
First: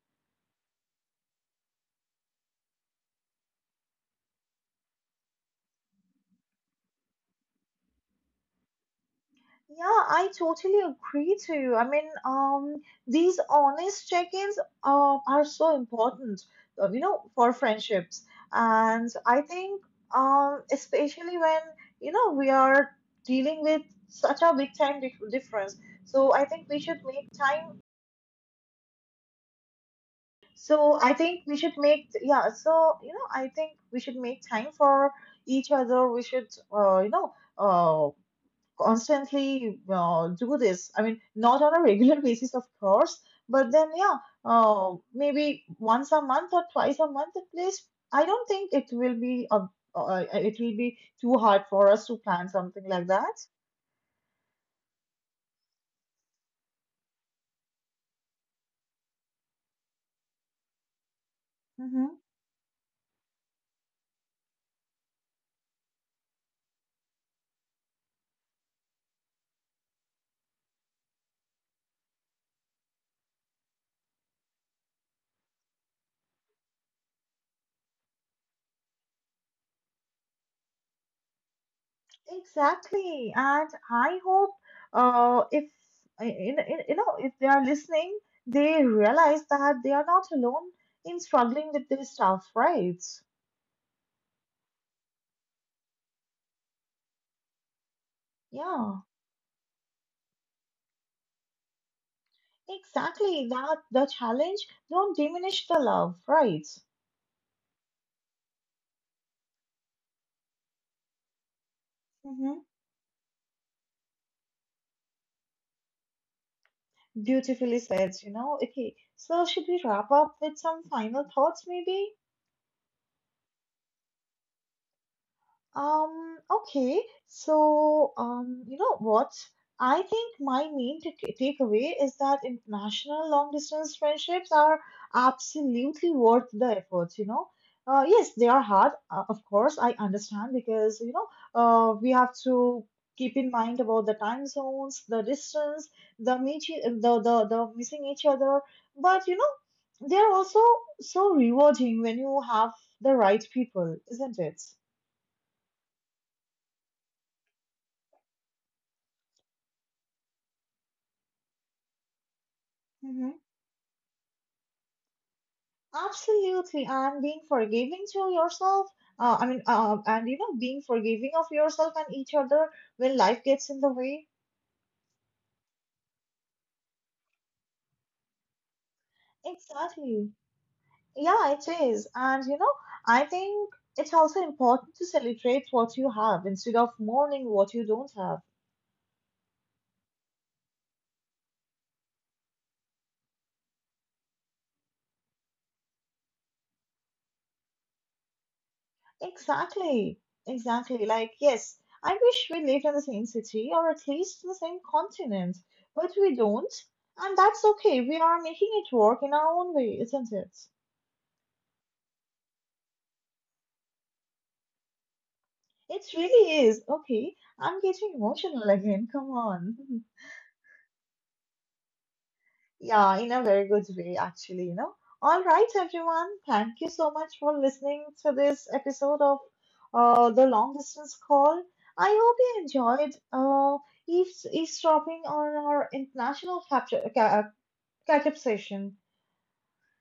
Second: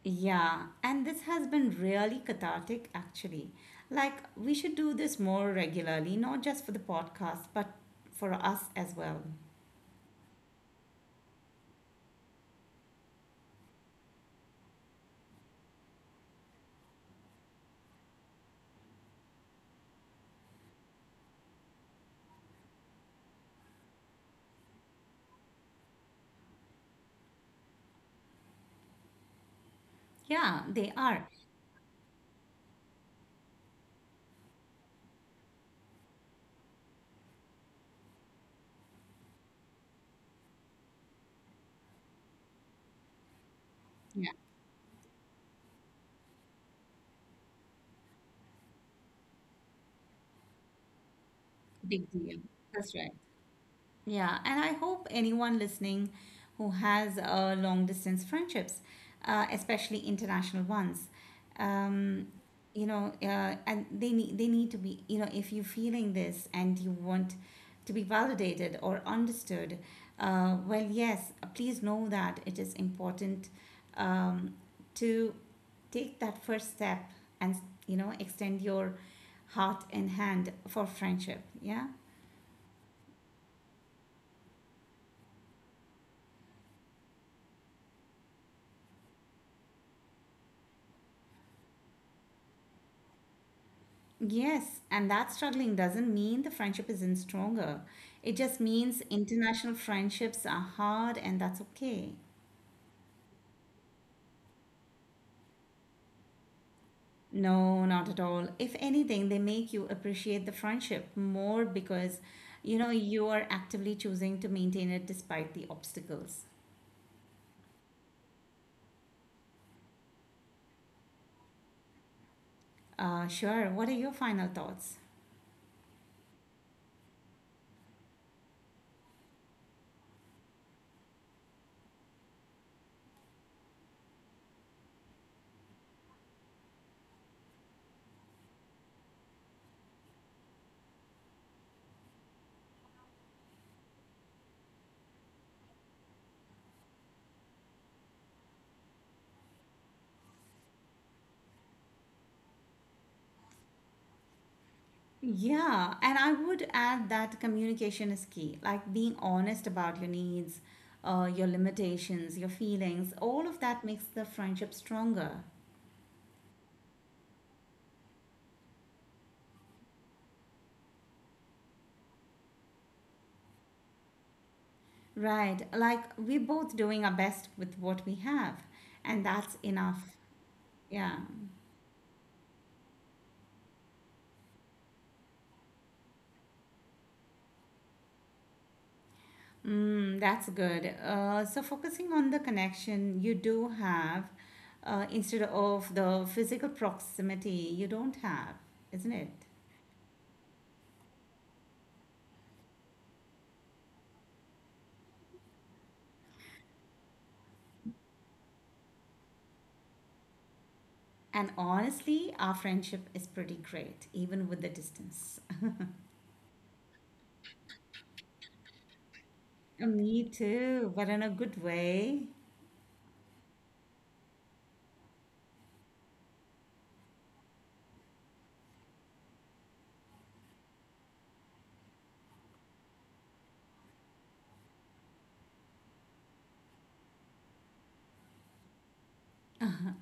Speaker 2: Yeah, and this has been really cathartic actually. Like, we should do this more regularly, not just for the podcast, but for us as well.
Speaker 1: Yeah, I totally agree to you. I mean, um, these honest check-ins uh are so important, uh, you know, for friendships. And I think, um, especially when, you know, we are dealing with such a big time dif difference. So I think we should make time.
Speaker 2: Yeah, they
Speaker 1: So I
Speaker 2: are.
Speaker 1: think we should make, yeah, so, you know, I think we should make time for each other. We should, uh, you know, uh, constantly uh, do this. I mean, not on a regular basis, of course, but then, yeah,
Speaker 2: Yeah,
Speaker 1: uh, maybe once a month or twice a month at least. I don't think it will be a, uh, it will be too hard for us
Speaker 2: big
Speaker 1: to
Speaker 2: deal.
Speaker 1: plan something
Speaker 2: That's
Speaker 1: like
Speaker 2: right.
Speaker 1: that.
Speaker 2: Yeah, and I hope anyone listening who has uh, long distance friendships, uh, especially international ones,
Speaker 1: Hmm.
Speaker 2: um, you know, uh, and they need they need to be, you know, if you're feeling this and you want to be validated or understood, uh, well, yes, please know that it is important um, to take that first step and, you know, extend your heart and hand for friendship. Yeah.
Speaker 1: Exactly, and I hope uh, if in, in, you know, if they are listening, they realize that they are not alone in struggling with this stuff, right?
Speaker 2: Yes, and that struggling doesn't mean the friendship isn't stronger. It just
Speaker 1: Yeah.
Speaker 2: means international friendships are hard and that's okay.
Speaker 1: Exactly, that the challenge don't diminish the love, right?
Speaker 2: No, not at all. If anything, they make you appreciate the friendship more because
Speaker 1: Hmm.
Speaker 2: you know you are actively choosing to maintain it despite the obstacles.
Speaker 1: Beautifully said, you know. Okay, so should we wrap up with some final thoughts maybe?
Speaker 2: Uh, sure, what are your final thoughts?
Speaker 1: Um, okay. So, um, you know what? I think my main t- takeaway is that international long distance friendships are absolutely worth the effort, you know. Uh, yes, they are hard, uh, of course, I understand because, you know, uh, we have to keep in mind about the time zones, the distance, the meet, e, the, the, the missing each other. But, you know, they're also so rewarding when you have the right people, isn't it?
Speaker 2: Yeah, and I would add that communication is key, like being honest about your needs, uh, your limitations, your feelings,
Speaker 1: Mhm.
Speaker 2: all of that makes the friendship stronger,
Speaker 1: Absolutely, and being forgiving to yourself, uh, I mean, uh, and you know, being forgiving of yourself and each other when life gets in the way.
Speaker 2: right? Like we're both doing our best with what we have, and that's enough.
Speaker 1: Exactly.
Speaker 2: Yeah.
Speaker 1: Yeah, it is. And you know, I think it's also important to celebrate what you have instead of mourning what you don't have.
Speaker 2: Mm, that's good. Uh, so focusing on the connection you do have, uh, instead of the physical proximity you don't have, isn't it?
Speaker 1: Exactly. Exactly. Like, yes, I wish we lived in the same city or at least the same continent, but we don't. And that's okay. We are making it work in our own way, isn't it?
Speaker 2: And honestly, our friendship is pretty great, even with the distance.
Speaker 1: It really is. Okay, I'm getting emotional again. Come
Speaker 2: Uh,
Speaker 1: on.
Speaker 2: me too, but in a good way.
Speaker 1: Yeah, in a very good way, actually, you know. All right, everyone. Thank you so much for listening to this episode of uh, The Long Distance Call. I hope you enjoyed uh, eaves- eavesdropping on our international capture, ca- uh, catch-up session.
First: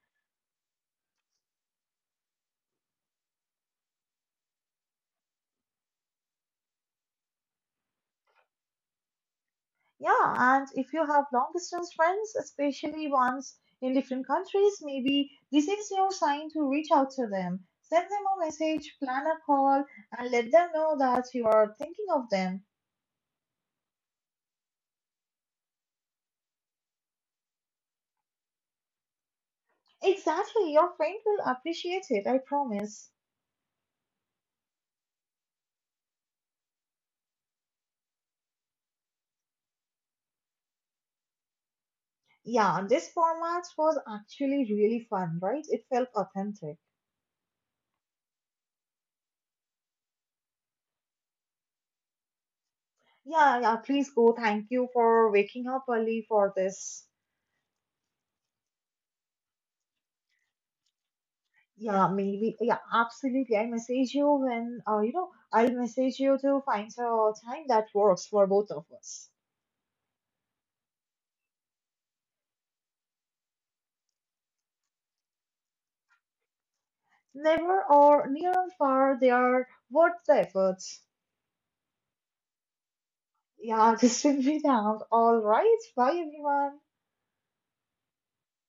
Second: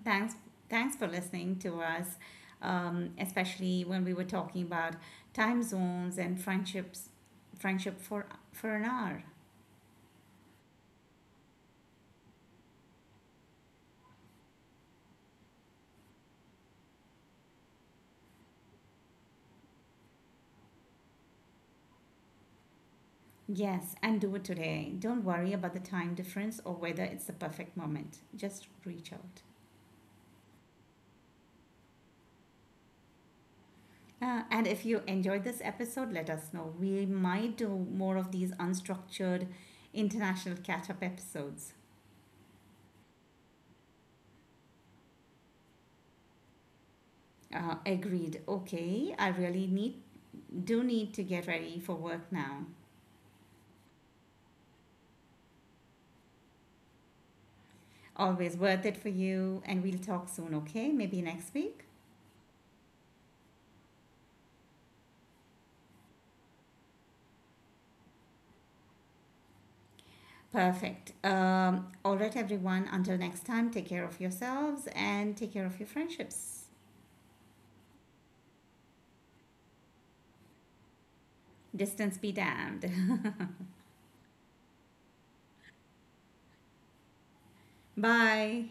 Speaker 2: Thanks, thanks for listening to us, um, especially when we were talking about time zones and friendships, friendship for for an hour.
Speaker 1: Yeah, and if you have long distance friends, especially ones in different countries, maybe this is your sign to reach out to them. Send them a message, plan a call, and let them know that you are thinking of them.
Speaker 2: Yes, and do it today. Don't worry about the time difference or whether it's the perfect moment. Just reach out.
Speaker 1: Exactly, your friend will appreciate it, I promise.
Speaker 2: Uh, and if you enjoyed this episode, let us know. We might do more of these unstructured international catch up episodes.
Speaker 1: Yeah, this format was actually really fun, right? It felt authentic.
Speaker 2: Uh, agreed. Okay, I really need do need to get ready for work now.
Speaker 1: Yeah, yeah, please go. Thank you for waking up early for this.
Speaker 2: Always worth it for you, and we'll talk soon. Okay, maybe next week.
Speaker 1: Yeah, maybe. Yeah, absolutely. I message you when, uh, you know, I'll message you to find a time that works for both of us.
Speaker 2: Perfect. Um, all right, everyone. Until next time, take care of yourselves and take care of your friendships.
Speaker 1: Never or near or far, they are worth the effort.
Speaker 2: Distance be damned.
Speaker 1: Yeah, this will be down. All right. Bye, everyone.
Speaker 2: Bye.